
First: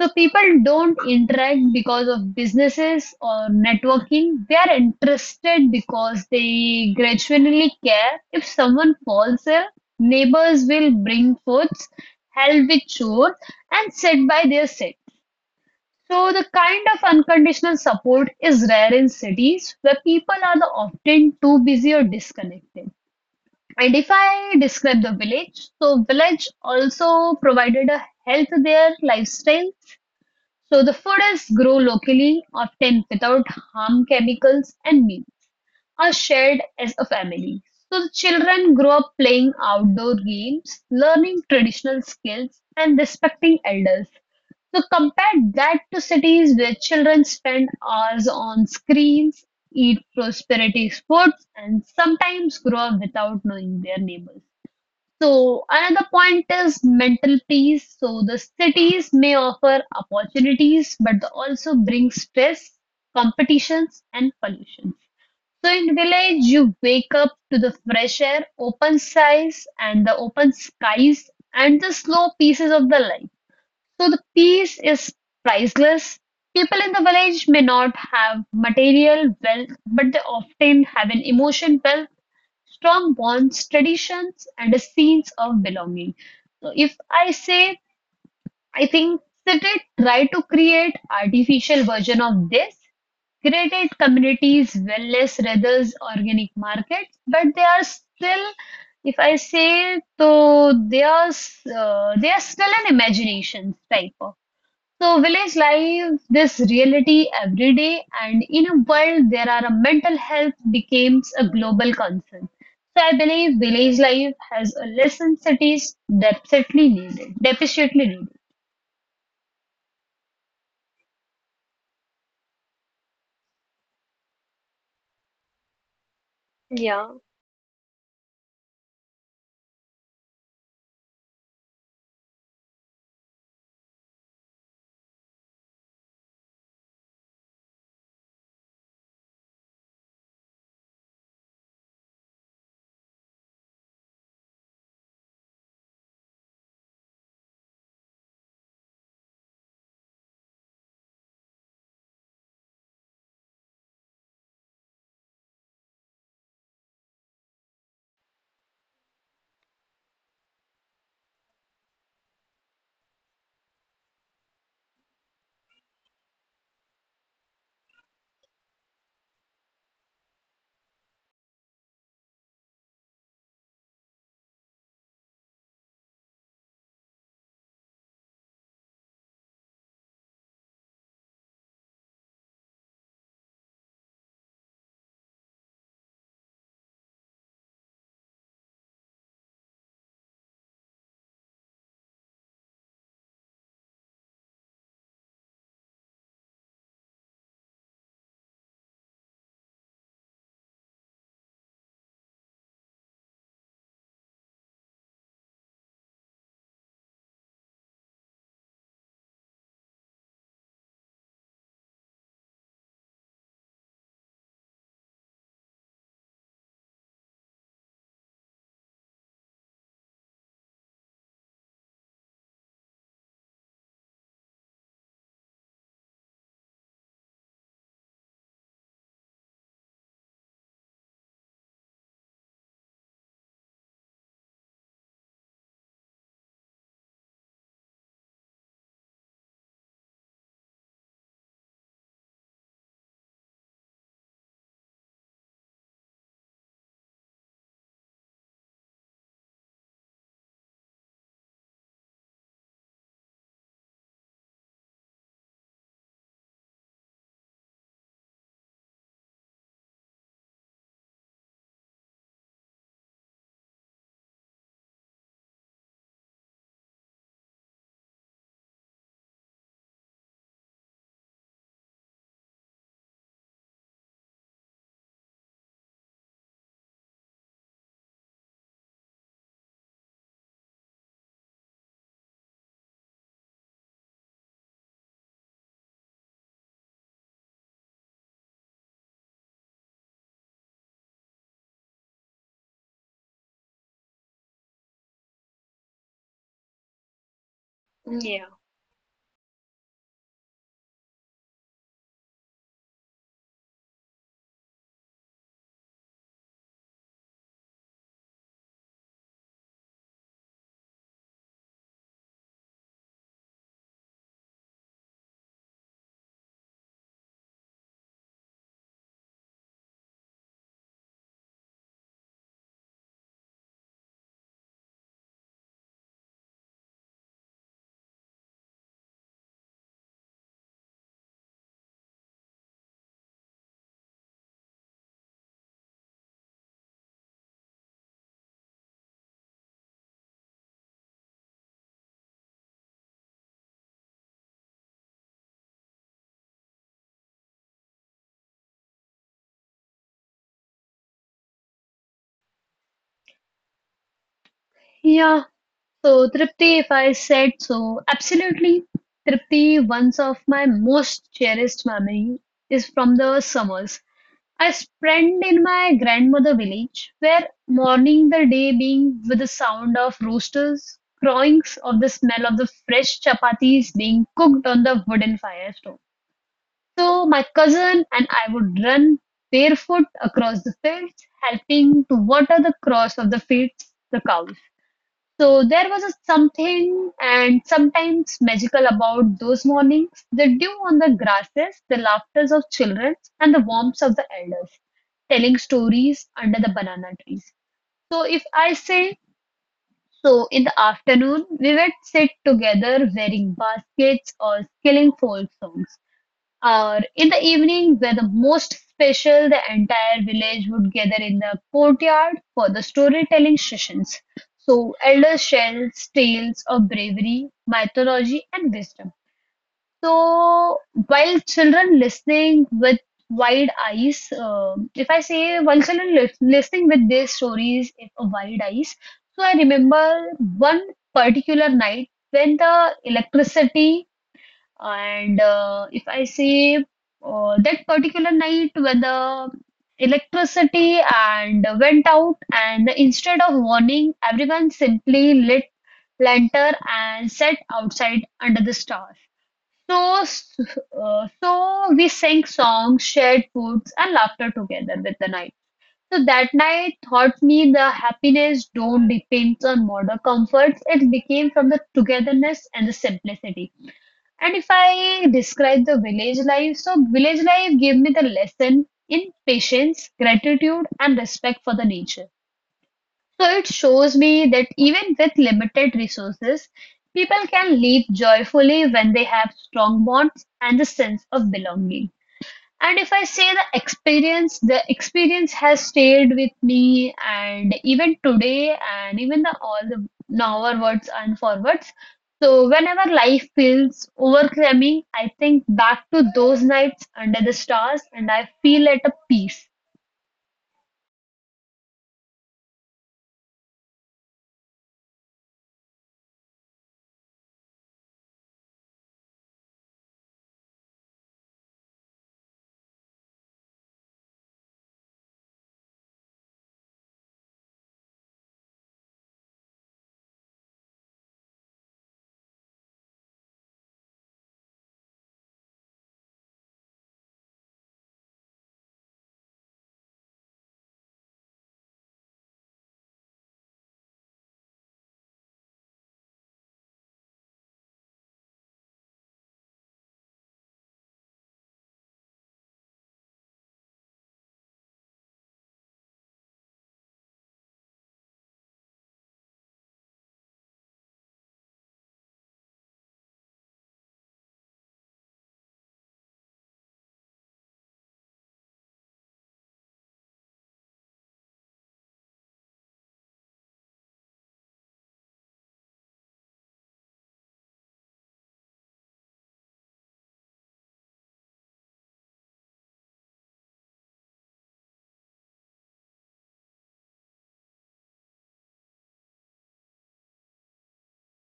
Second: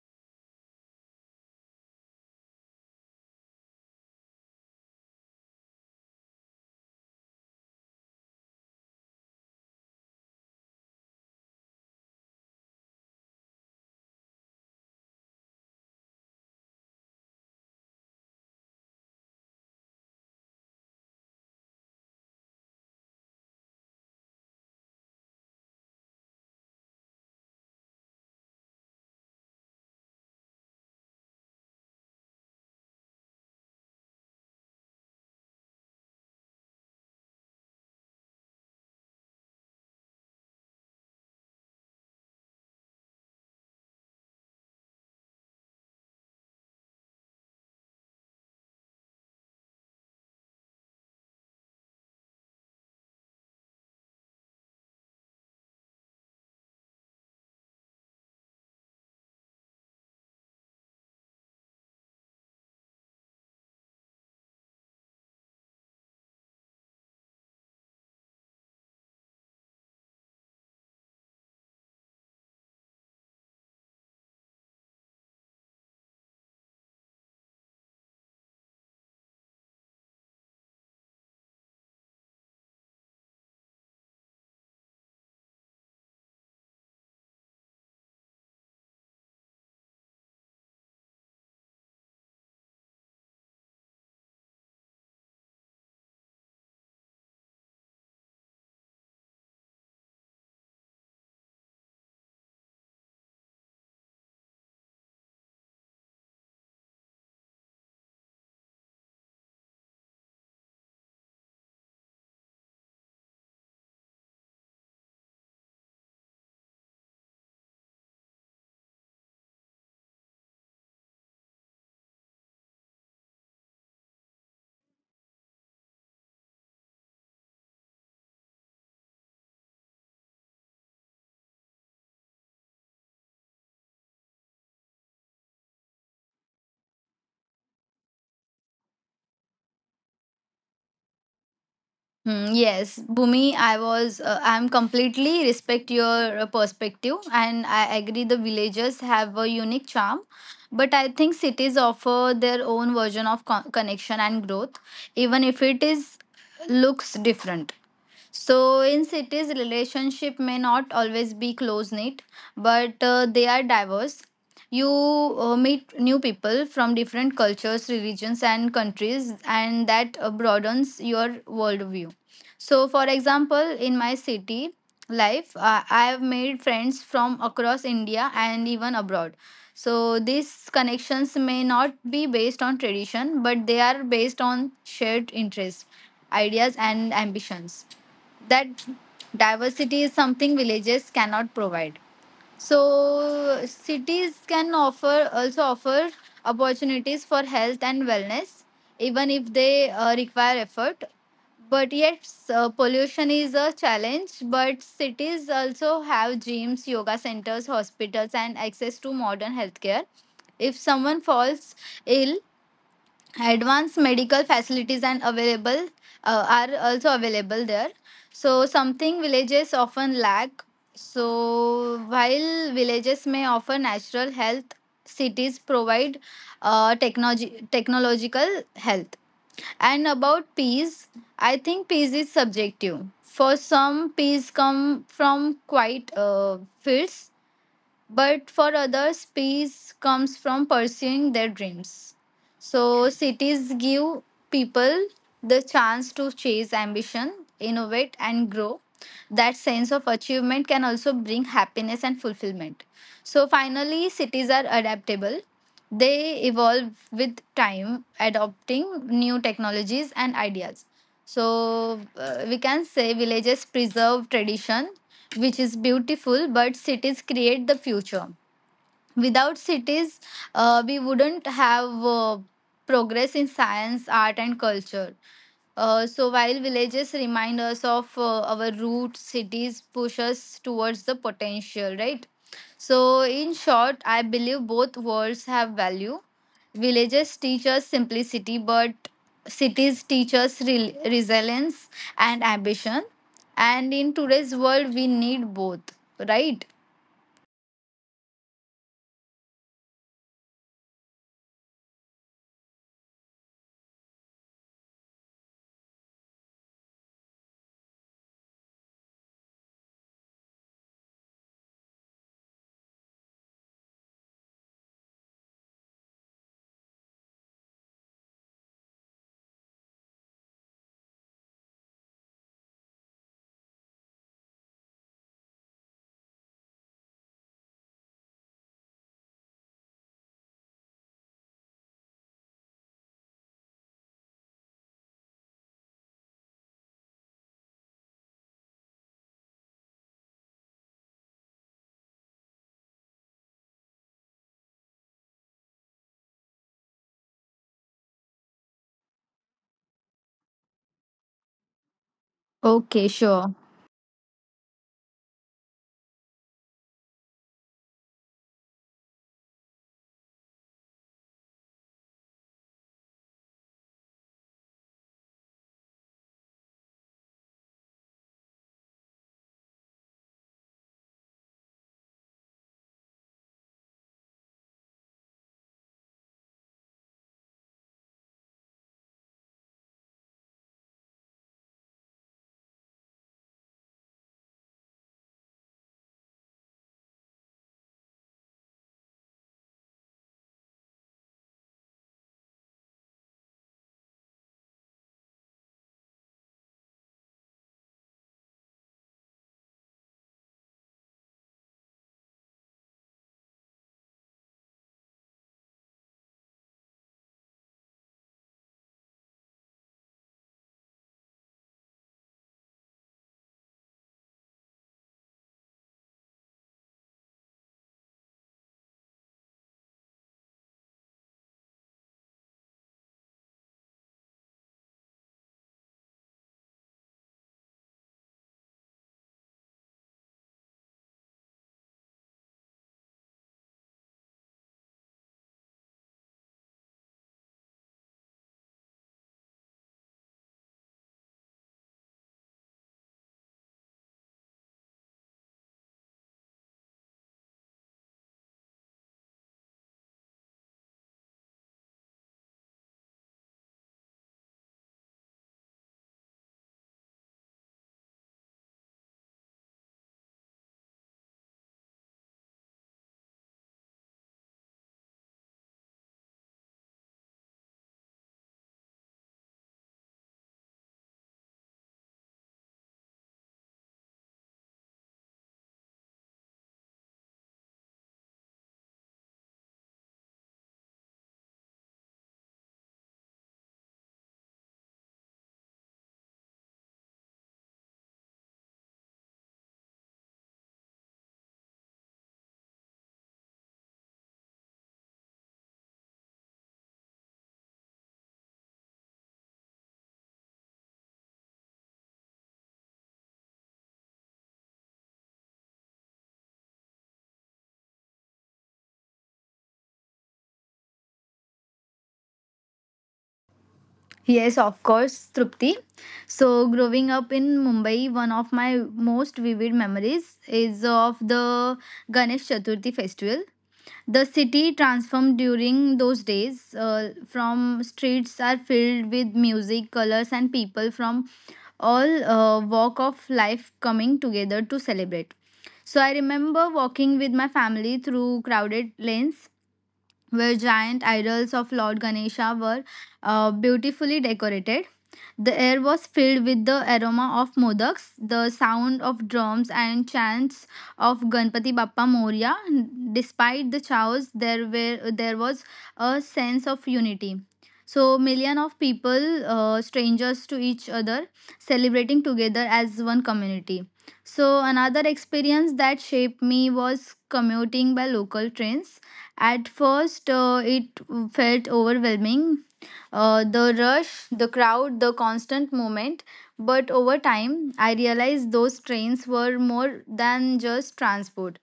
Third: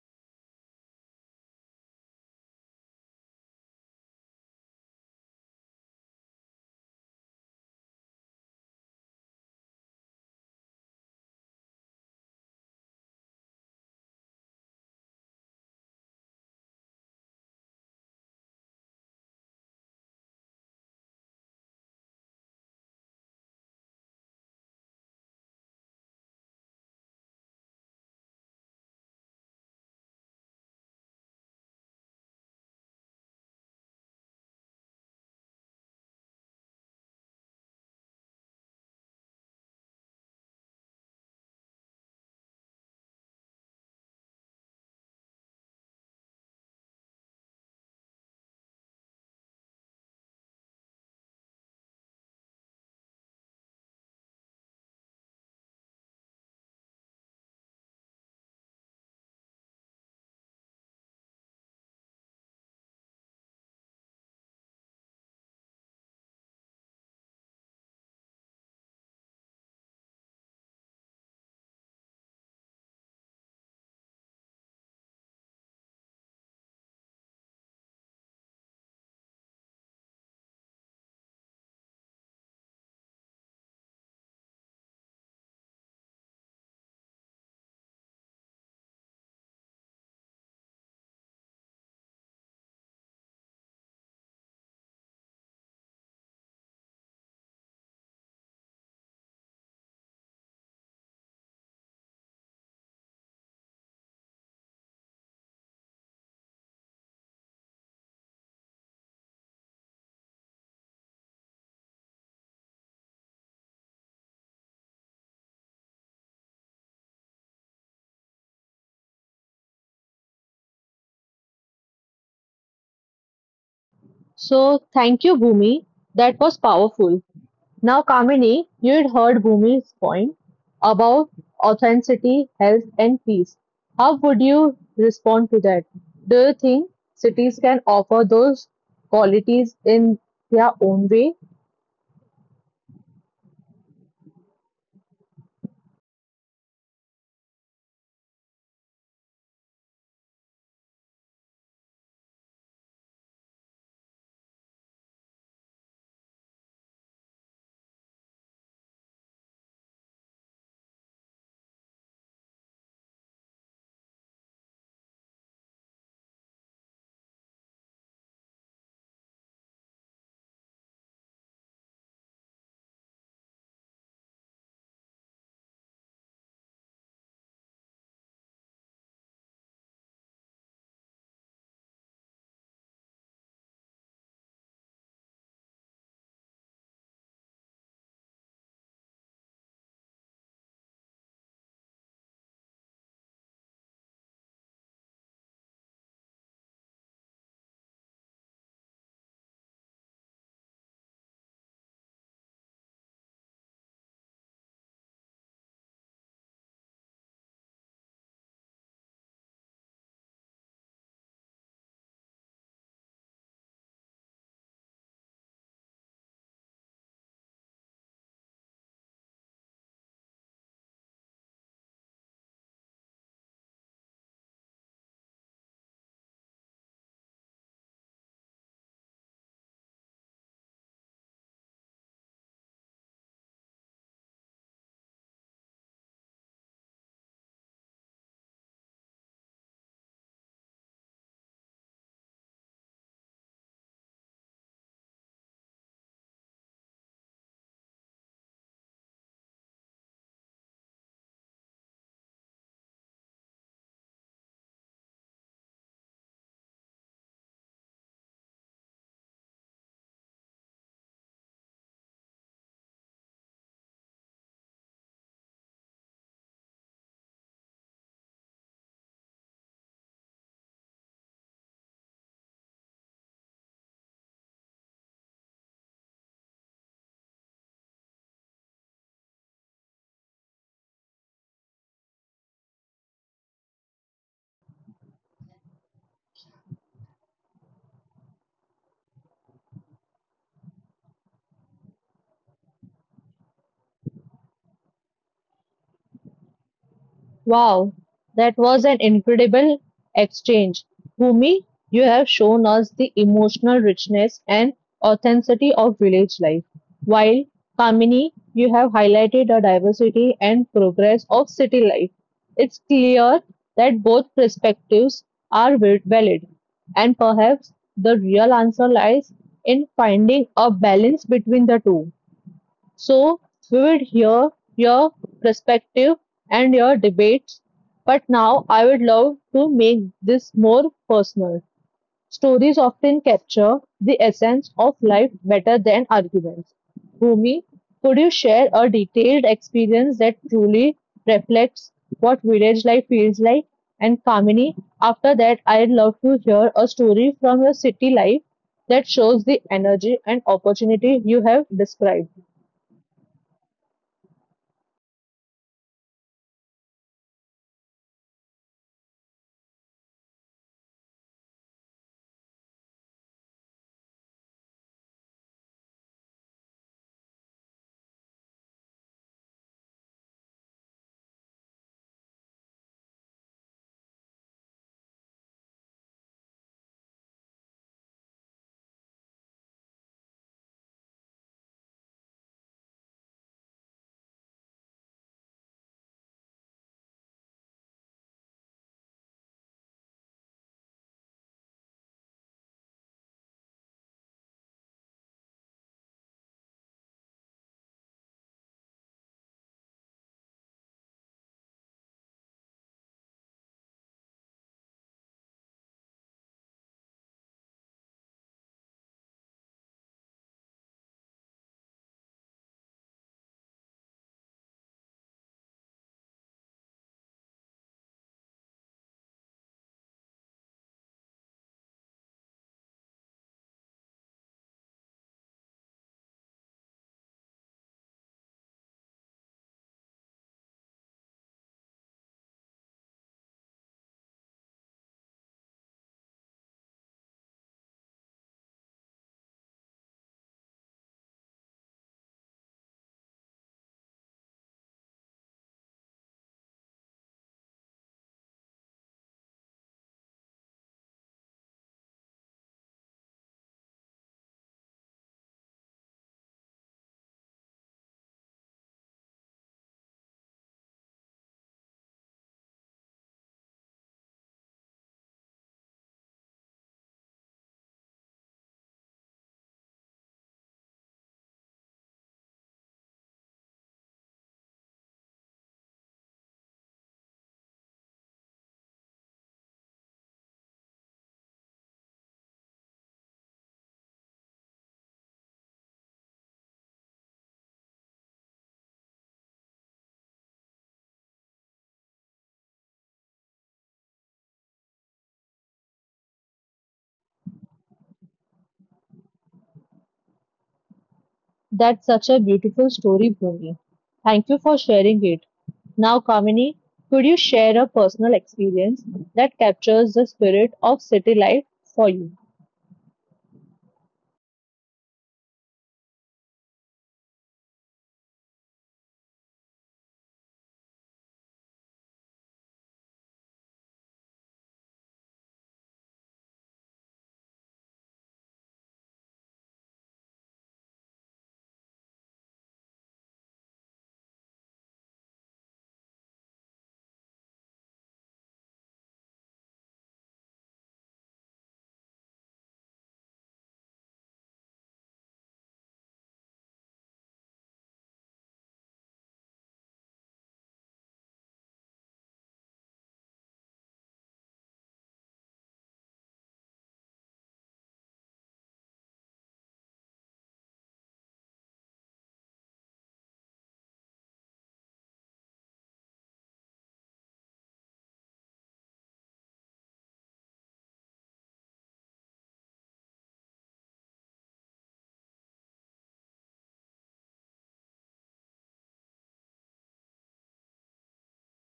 Speaker 2: So people don't interact because of businesses or networking. They are interested because they gradually care. If someone falls ill, neighbors will bring foods, help with chores, and sit by their side. So the kind of unconditional support is rare in cities where people are the often too busy or disconnected. And if I describe the village, so village also provided a health their lifestyle. So the food is grown locally, often without harm chemicals, and meals are shared as a family. So the children grow up playing outdoor games, learning traditional skills, and respecting elders. So compare that to cities where children spend hours on screens, eat prosperity foods, and sometimes grow up without knowing their neighbors. So another point is mental peace. So the cities may offer opportunities, but they also bring stress, competitions, and pollution. So in village, you wake up to the fresh air, open skies, and the slow pieces of the life. So the peace is priceless. People in the village may not have material wealth, but they often have an emotion wealth, strong bonds, traditions, and a sense of belonging. So if I say, I think city try to create artificial version of this. Created communities, wellness, rather organic markets, but they are still, if I say, so they are, they are still an imagination type of. So, village life, this reality every day, and in a world there are a mental health becomes a global concern. So, I believe village life has a lesson cities definitely needed, deficiently needed.
Speaker 1: So, thank you, Bhumi. That was powerful. Now, Kamini, you'd heard Bhumi's point about authenticity, health, and peace. How would you respond to that? Do you think cities can offer those qualities in their own way?
Speaker 3: Hmm, yes, Bhumi, I'm completely respect your perspective, and I agree the villages have a unique charm. But I think cities offer their own version of connection and growth, even if it is looks different. So, in cities, relationship may not always be close knit, but they are diverse. You meet new people from different cultures, religions, and countries, and that broadens your worldview. So, for example, in my city life, I have made friends from across India and even abroad. So, these connections may not be based on tradition, but they are based on shared interests, ideas, and ambitions. That diversity is something villages cannot provide. So cities can offer also offer opportunities for health and wellness, even if they require effort. But yet, pollution is a challenge, but cities also have gyms, yoga centers, hospitals, and access to modern healthcare. If someone falls ill, advanced medical facilities and available are also available there, so something villages often lack. So while villages may offer natural health, cities provide technology technological health. And about peace, I think peace is subjective. For some, peace come from quiet fields, but for others, peace comes from pursuing their dreams. So, cities give people the chance to chase ambition, innovate, and grow. That sense of achievement can also bring happiness and fulfillment. So, finally, cities are adaptable. They evolve with time, adopting new technologies and ideas. So, we can say villages preserve tradition, which is beautiful, but cities create the future. Without cities, we wouldn't have progress in science, art, and culture. So while villages remind us of our roots, cities push us towards the potential, right? So, in short, I believe both worlds have value. Villages teach us simplicity, but cities teach us resilience and ambition. And in today's world, we need both, right?
Speaker 1: Wow,
Speaker 2: Yeah.
Speaker 1: that was an incredible exchange. Bhumi, you have shown us the emotional richness and authenticity of village life, while Kamini, you have highlighted the diversity and progress of city life. It's clear that both perspectives are valid, and perhaps the real answer lies in finding a balance between the two. So we would hear your perspective and your debates, but now I would love to make this more personal. Stories often capture the essence of life better than arguments. Bhumi, could you share a detailed experience that truly reflects what village life feels like? And Kamini, after that, I'd love to hear a story from your city life that shows the energy and opportunity you have described.
Speaker 3: Okay, sure.
Speaker 2: Yeah, so, Tripti, if I said so, absolutely. Tripti, one of my most cherished memory is from the summers. I spent in my grandmother village, where morning the day being with the sound of roosters crowing or the smell of the fresh chapatis being cooked on the wooden fire stove. So my cousin and I would run barefoot across the fields, helping to water the crops of the fields, the cows. So there was a something and sometimes magical about those mornings, the dew on the grasses, the laughters of children, and the warmth of the elders telling stories under the banana trees. So if I say, so in the afternoon, we would sit together wearing baskets or skilling folk songs. Or in the evening were the most special, the entire village would gather in the courtyard for the storytelling sessions. So elders share tales of bravery, mythology, and wisdom. So while children listening with wide eyes. If I say while children listening with their stories with a wide eyes, so I remember one particular night when the electricity and if I say that particular night when the electricity and went out, and instead of warning, everyone simply lit lantern and sat outside under the stars. So, s- so we sang songs, shared foods, and laughter together with the night. So that night taught me the happiness don't depend on modern comforts. It became from the togetherness and the simplicity. And if I describe the village life, so village life gave me the lesson in patience, gratitude, and respect for the nature. So it shows me that even with limited resources, people can live joyfully when they have strong bonds and a sense of belonging. And if I say the experience has stayed with me and even today and even the all the forwards and forwards. So whenever life feels overwhelming, I think back to those nights under the stars and I feel at a peace.
Speaker 1: That's such a beautiful story, Bhumi. Thank you for sharing it. Now, Kamini, could you share a personal experience that captures the spirit of city life for you?
Speaker 3: Yes, of course, Trupti. So, growing up in Mumbai, one of my most vivid memories is of the Ganesh Chaturthi festival. The city transformed during those days. From streets are filled with music, colors, and people from all walk of life coming together to celebrate. So I remember walking with my family through crowded lanes where giant idols of Lord Ganesha were beautifully decorated. The air was filled with the aroma of modaks, the sound of drums, and chants of Ganpati Bappa Moria. Despite the chaos, there was a sense of unity. So million of people, strangers to each other, celebrating together as one community. So another experience that shaped me was commuting by local trains. At first, it felt overwhelming, the rush, the crowd, the constant movement. But over time, I realized those trains were more than just transport.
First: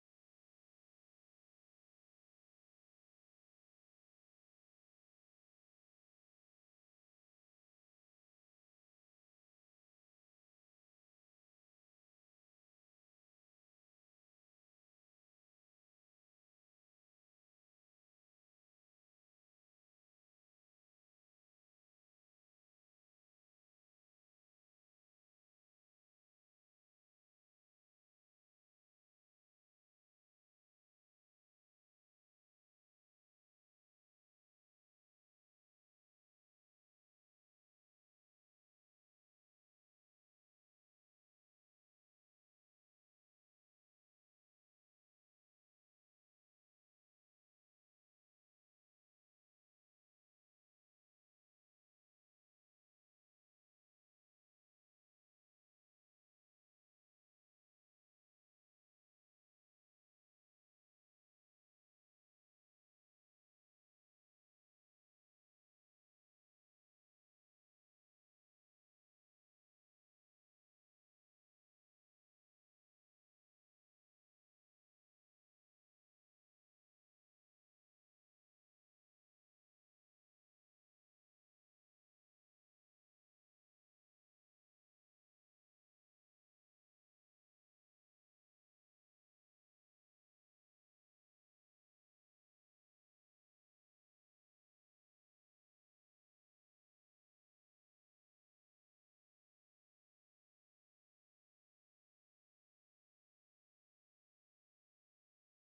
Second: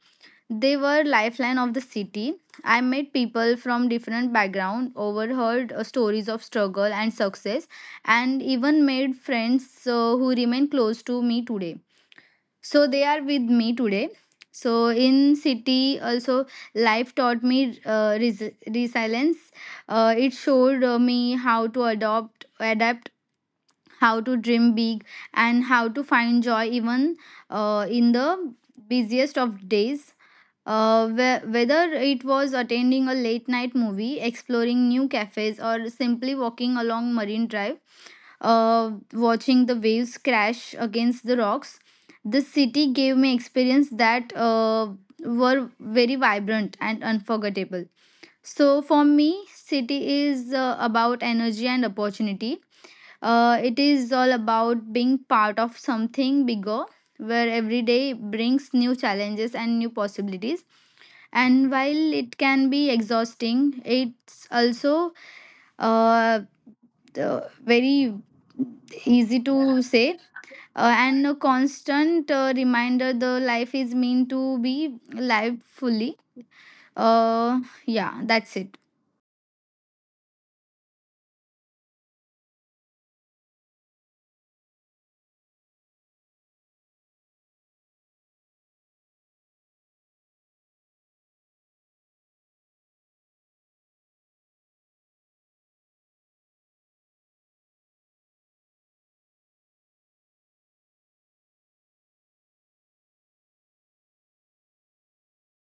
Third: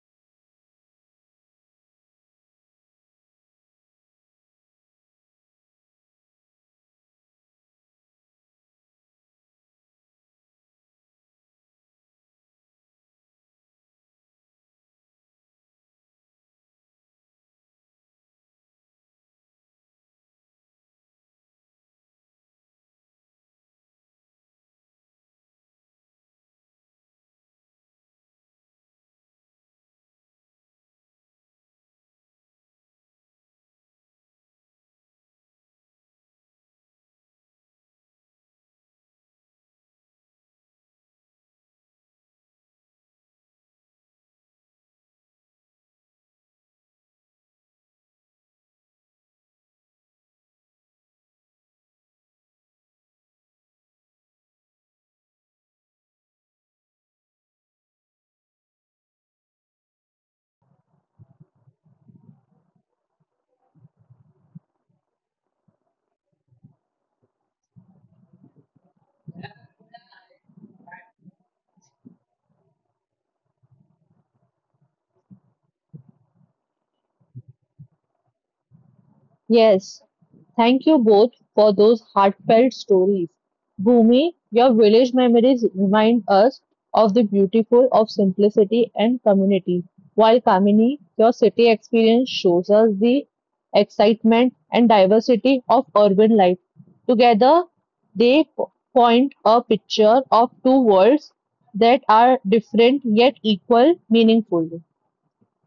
Speaker 3: They were lifeline of the city. I met people from different background, overheard stories of struggle and success, and even made friends who remain close to me today, so they are with me today. So in city also, life taught me resilience. It showed me how to adopt adapt, how to dream big, and how to find joy even in the busiest of days. Whether it was attending a late night movie, exploring new cafes, or simply walking along Marine Drive, watching the waves crash against the rocks. The city gave me experience that were very vibrant and unforgettable. So for me, city is about energy and opportunity. It is all about being part of something bigger, where every day brings new challenges and new possibilities. And while it can be exhausting, it's also uh, very easy to say, and a constant reminder the life is meant to be lived fully. uh, yeah, that's it.
Speaker 1: Yes, thank you both for those heartfelt stories. Bhumi, your village memories remind us of the beautiful of simplicity and community, while Kamini, your city experience shows us the excitement and diversity of urban life. Together, they point a picture of two worlds that are different yet equal meaningful.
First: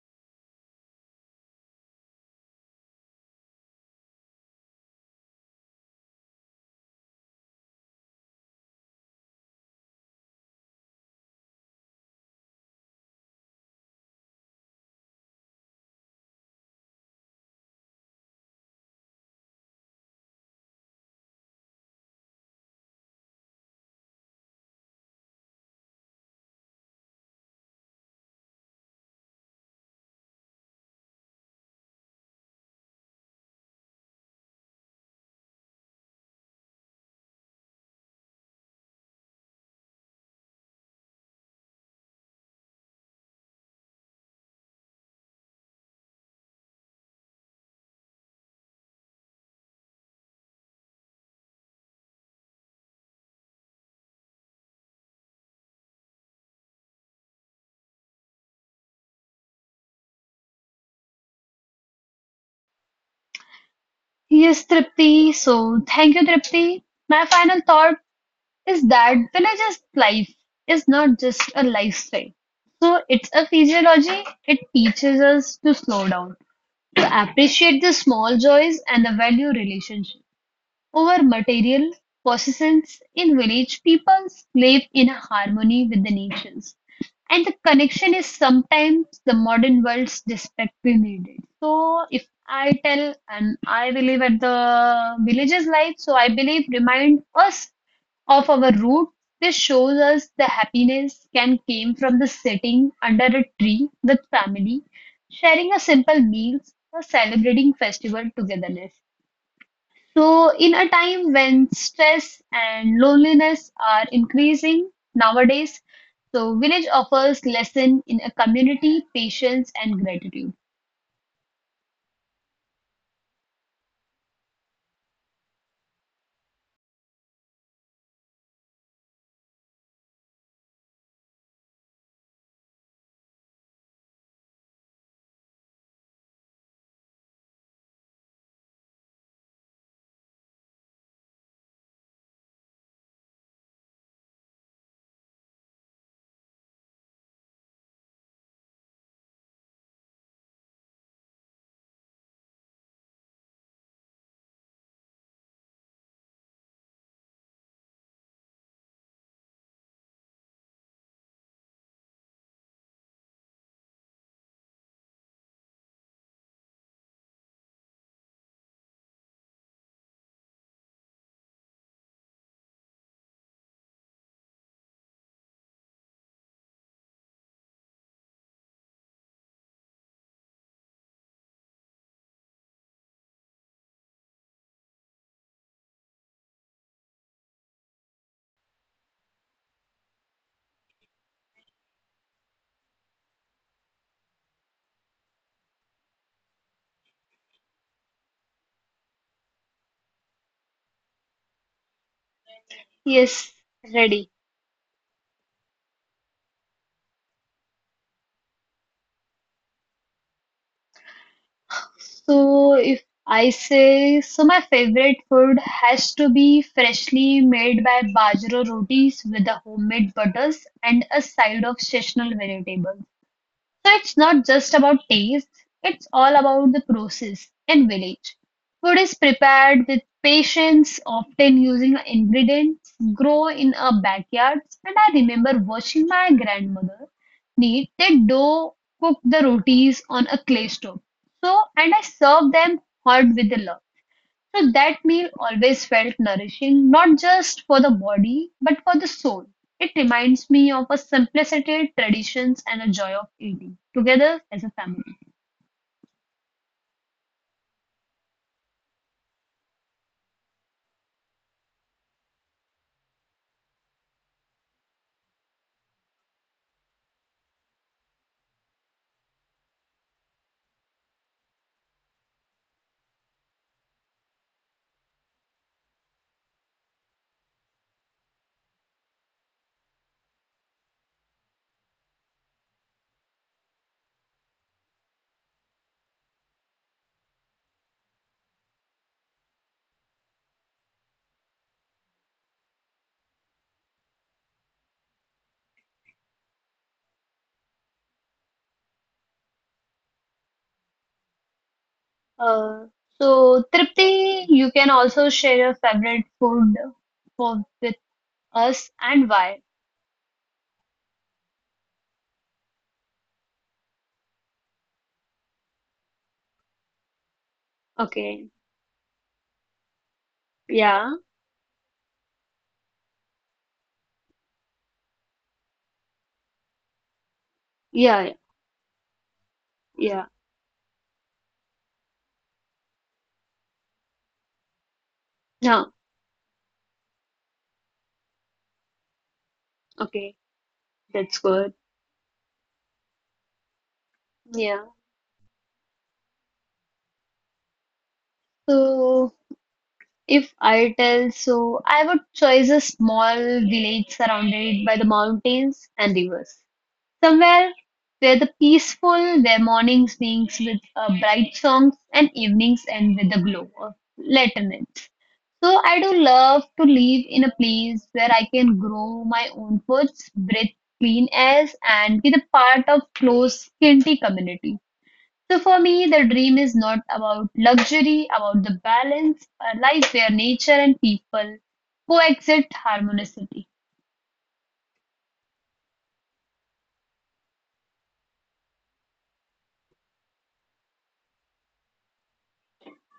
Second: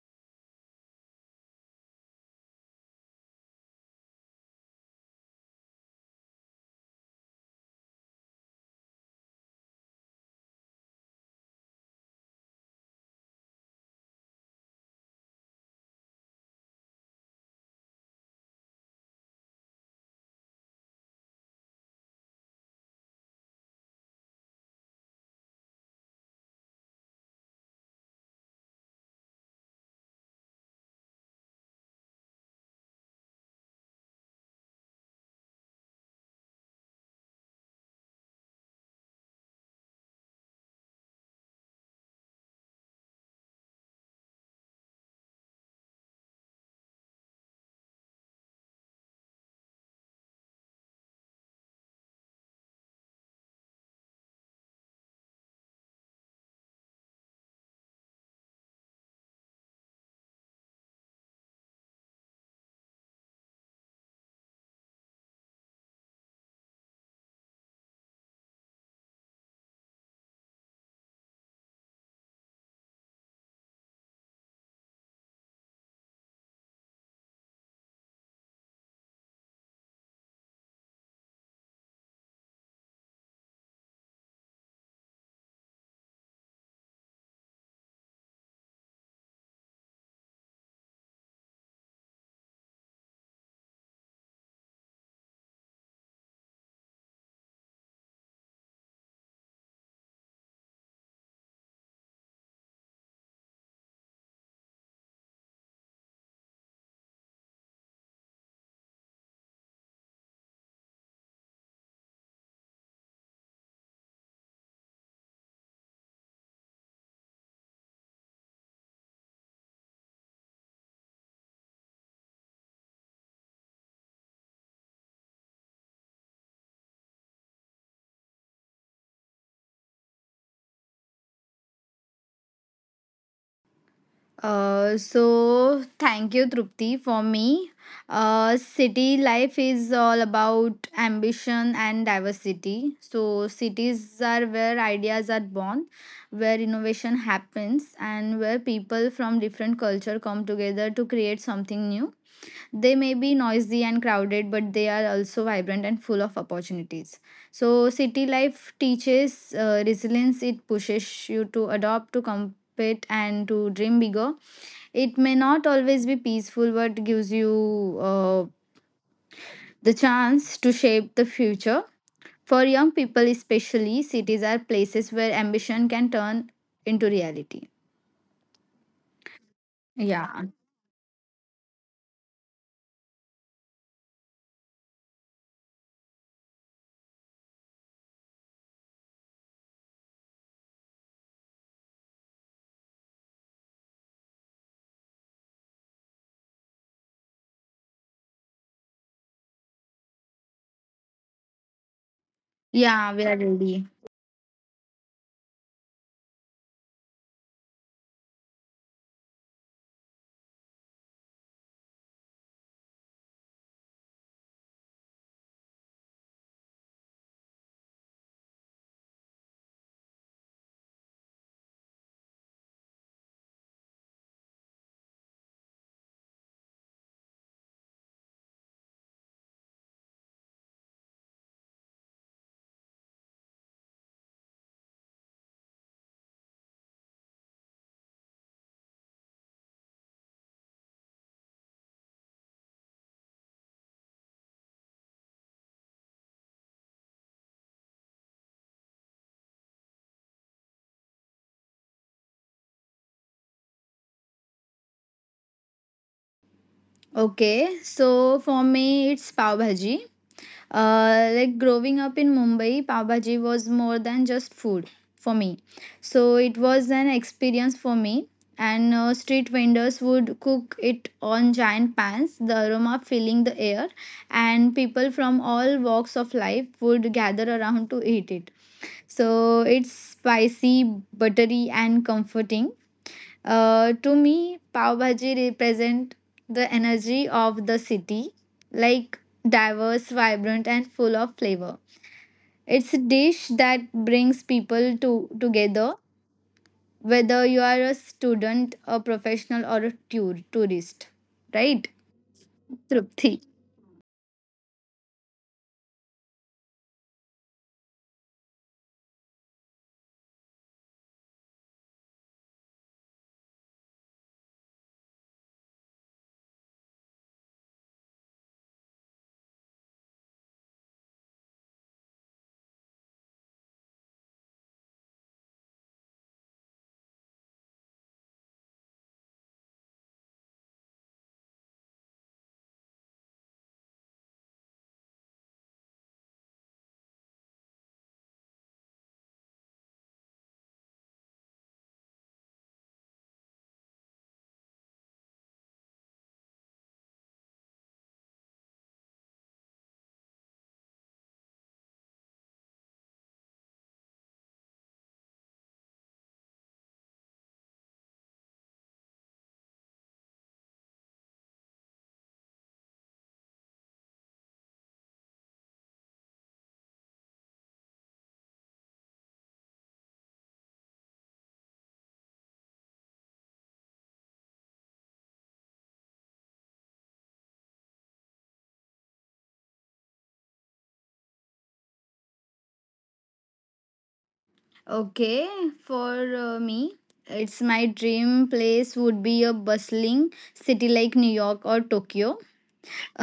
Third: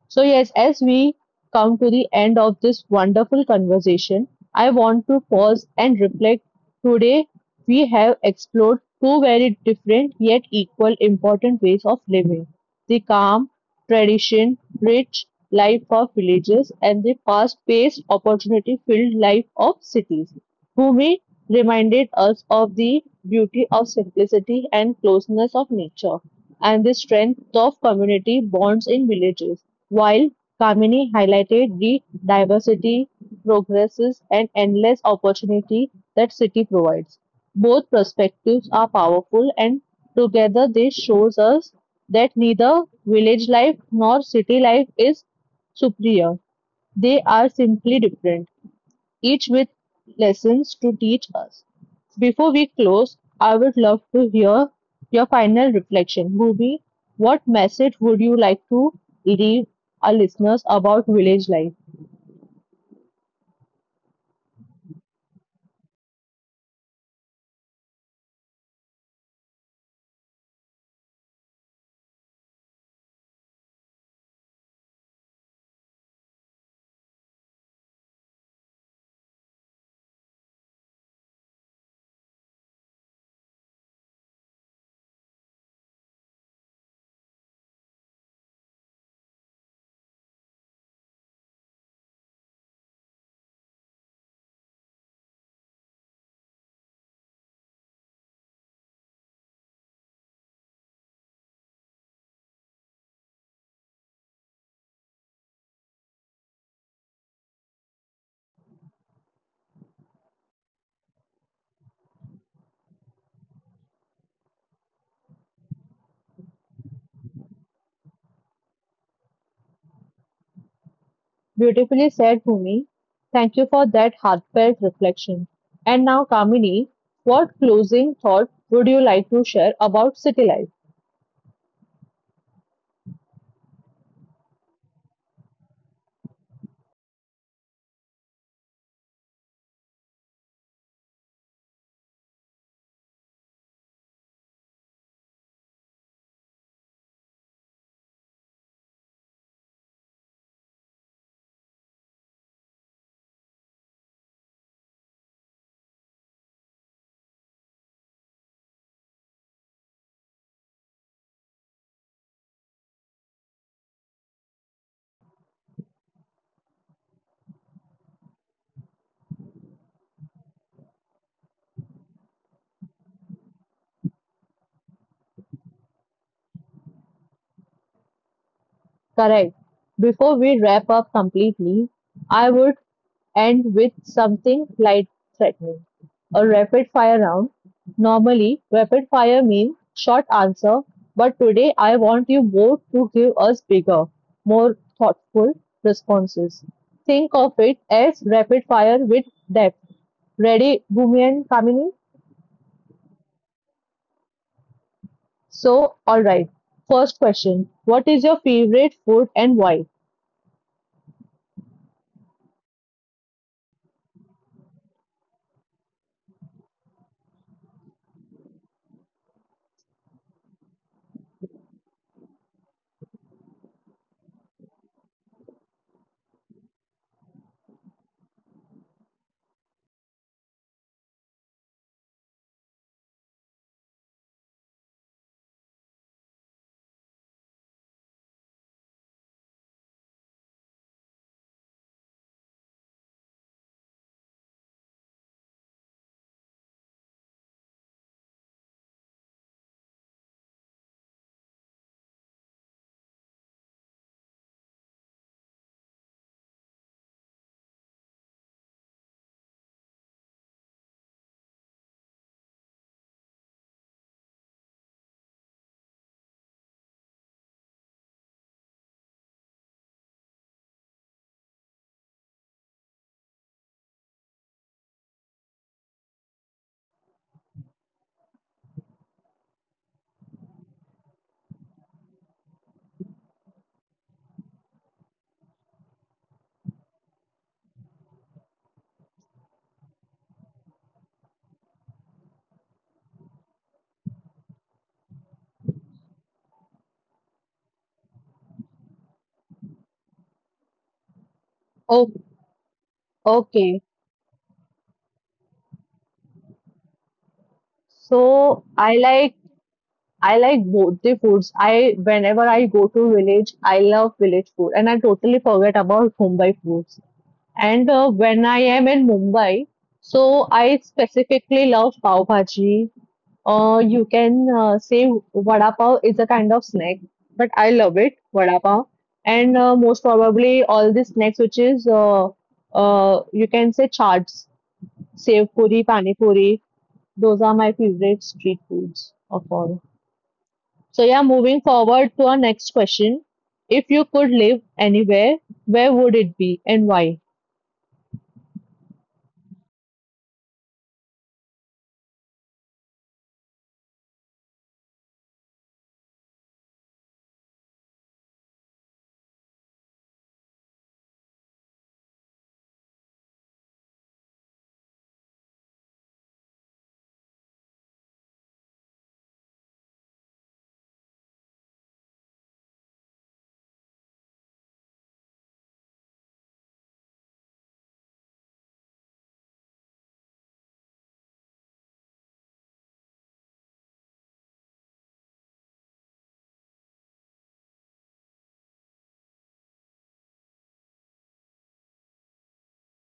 Speaker 1: So, yes, as we come to the end of this wonderful conversation, I want to pause and reflect. Today, we have explored two very different yet equal important ways of living the calm, tradition, rich life of villages, and the fast paced, opportunity filled life of cities. Homi reminded us of the beauty of simplicity and closeness of nature, and the strength of community bonds in villages, while Kamini highlighted the diversity, progresses, and endless opportunity that city provides. Both perspectives are powerful, and together they shows us that neither village life nor city life is superior. They are simply different each with lessons to teach us. Before we close, I would love to hear your final reflection. Bhubi, what message would you like to leave our listeners about village life?
Speaker 2: Yes, Tripti. So thank you, Tripti. My final thought is that villages life is not just a lifestyle, so it's a physiology. It teaches us to slow down, to appreciate the small joys and the value relationship over material possessions. In village, people live in harmony with the natures, and the connection is sometimes the modern world's desperately needed. So if I tell and I believe at the villages life, so I believe remind us of our root. This shows us the happiness can came from the sitting under a tree with family, sharing a simple meals, or celebrating festival togetherness. So, in a time when stress and loneliness are increasing nowadays, so village offers lesson in a community, patience, and gratitude.
Speaker 1: Beautifully said, Bhumi. Thank you for that heartfelt reflection. And now, Kamini, what closing thought would you like to share about city life?
Speaker 3: So thank you, Trupti. For me, city life is all about ambition and diversity. So cities are where ideas are born, where innovation happens, and where people from different culture come together to create something new. They may be noisy and crowded, but they are also vibrant and full of opportunities. So, city life teaches resilience. It pushes you to adopt, to compete, and to dream bigger. It may not always be peaceful, but gives you the chance to shape the future. For young people, especially, cities are places where ambition can turn into reality.
Speaker 1: Correct. Before
Speaker 3: Yeah,
Speaker 1: we wrap up completely, I would end with something light threatening. A rapid fire round. Normally, rapid fire means short answer, but today I want you both to give us bigger, more thoughtful responses. Think of it as rapid fire with depth. Ready, Bhumi and Kamini?
Speaker 3: yeah, we are
Speaker 2: Yes,
Speaker 3: ready.
Speaker 2: ready.
Speaker 1: So, alright. First question What is your favorite food and why?
Speaker 2: So if I say, so my favorite food has to be freshly made by bajra rotis with the homemade butters and a side of seasonal vegetable. So it's not just about taste, it's all about the process in village. Food is prepared with patience, often using ingredients grow in our backyards. And I remember watching my grandmother knead the dough, cook the rotis on a clay stove. So, and I serve them hot with the love. So that meal always felt nourishing, not just for the body, but for the soul. It reminds me of a simplicity, traditions, and a joy of eating together as a family.
Speaker 3: Okay, so for me, it's pav bhaji. Like growing up in Mumbai, pav bhaji was more than just food for me. So it was an experience for me. And street vendors would cook it on giant pans, the aroma filling the air, and people from all walks of life would gather around to eat it. So it's spicy, buttery, and comforting. To me, pav bhaji represent the energy of the city, like diverse, vibrant, and full of flavor. It's a dish that brings people to together, whether you are a student, a professional, or a tourist, right?
Speaker 1: Oh,
Speaker 2: Uh,
Speaker 3: Trupti.
Speaker 2: so,
Speaker 1: okay.
Speaker 2: Tripti, you can also share your favorite food for, with
Speaker 1: So
Speaker 2: us
Speaker 1: I
Speaker 2: and
Speaker 1: like
Speaker 2: why.
Speaker 1: I like both the foods. I whenever I go to village, I love village food, and I totally forget about Mumbai foods. And when
Speaker 2: Okay.
Speaker 1: I am in Mumbai, so I
Speaker 2: Yeah.
Speaker 1: specifically love pav bhaji. You can say vada pav is a kind of snack, but I love it
Speaker 2: Yeah.
Speaker 1: vada pav. And most
Speaker 2: Yeah.
Speaker 1: probably all the snacks, which is you can say chaats, sev puri,
Speaker 2: Yeah.
Speaker 1: pani puri. Those are my favorite street foods of all.
Speaker 2: Okay.
Speaker 1: So yeah,
Speaker 2: That's
Speaker 1: moving
Speaker 2: good.
Speaker 1: forward to our next question. If you could live
Speaker 2: Yeah.
Speaker 1: anywhere, where would it be and why?
Speaker 2: So, if I tell so, I would choose a small village surrounded by the mountains and rivers. Somewhere where the peaceful, where mornings begins with bright songs and evenings end with the glow of lanterns. So I do love to live in a place where I can grow my own foods, breathe clean air, and be the part of close, kinty community. So for me, the dream is not about luxury, about the balance, a life where nature and people coexist harmoniously.
Speaker 3: Okay, for me, it's my dream place would be a bustling city like New York or Tokyo.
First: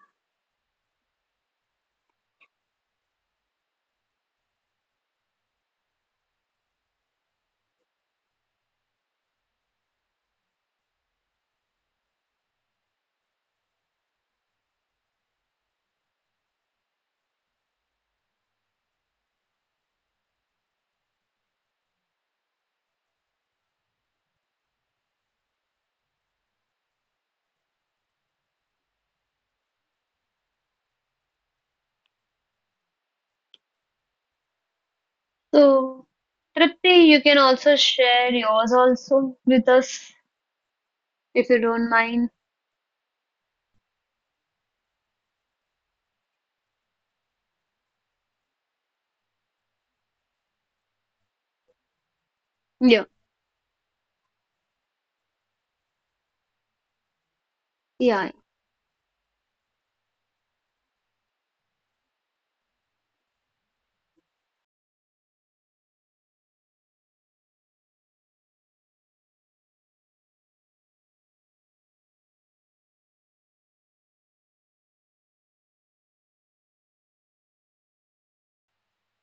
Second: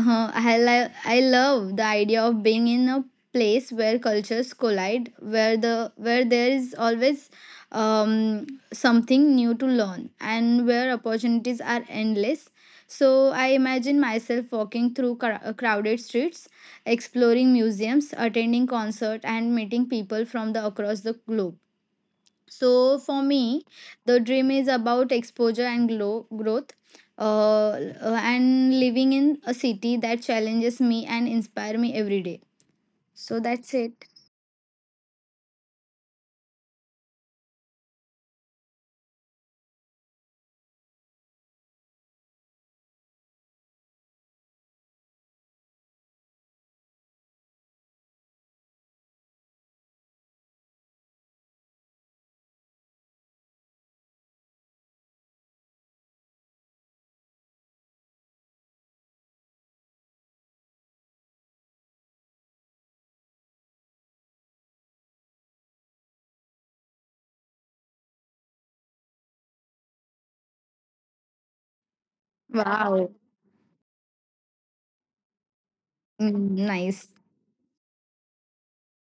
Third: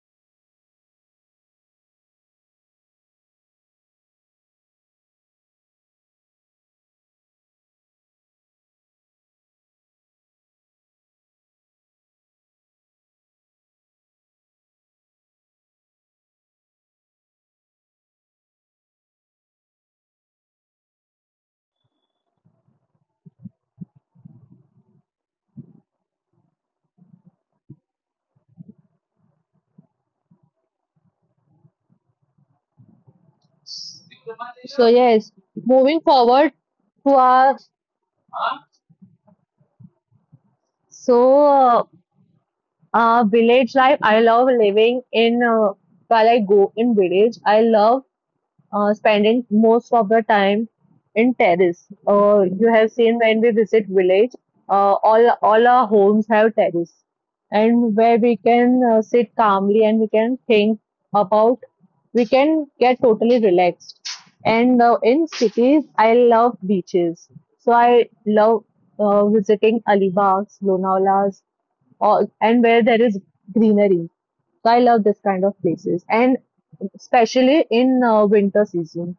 Speaker 3: I love the idea of being in a place where cultures collide, where there is always um, something new to learn, and where opportunities are endless. So I imagine myself walking through crowded streets, exploring museums, attending concert, and meeting people from the across the globe. So for me, the dream is about exposure and growth, and living in a city that challenges me and inspire me every day. So that's it.
Speaker 1: So yes, moving
Speaker 2: So
Speaker 1: forward
Speaker 2: Tripti,
Speaker 1: to
Speaker 2: you can
Speaker 1: our
Speaker 2: also share yours also with us
Speaker 1: so
Speaker 2: if you don't mind.
Speaker 1: village life. I love living in while I go in village. I love spending most of the time in terrace. You have
Speaker 2: Yeah.
Speaker 1: seen when we visit village, all our homes have terrace, and where
Speaker 2: Yeah,
Speaker 1: we can sit calmly and we can think about, we can get totally relaxed. And in cities, I love beaches, so I love visiting Alibags, Lonawala's, or and where there
Speaker 3: Wow.
Speaker 1: is greenery. So I love this kind of places. And
Speaker 3: Mm, nice.
Speaker 1: especially in winter season.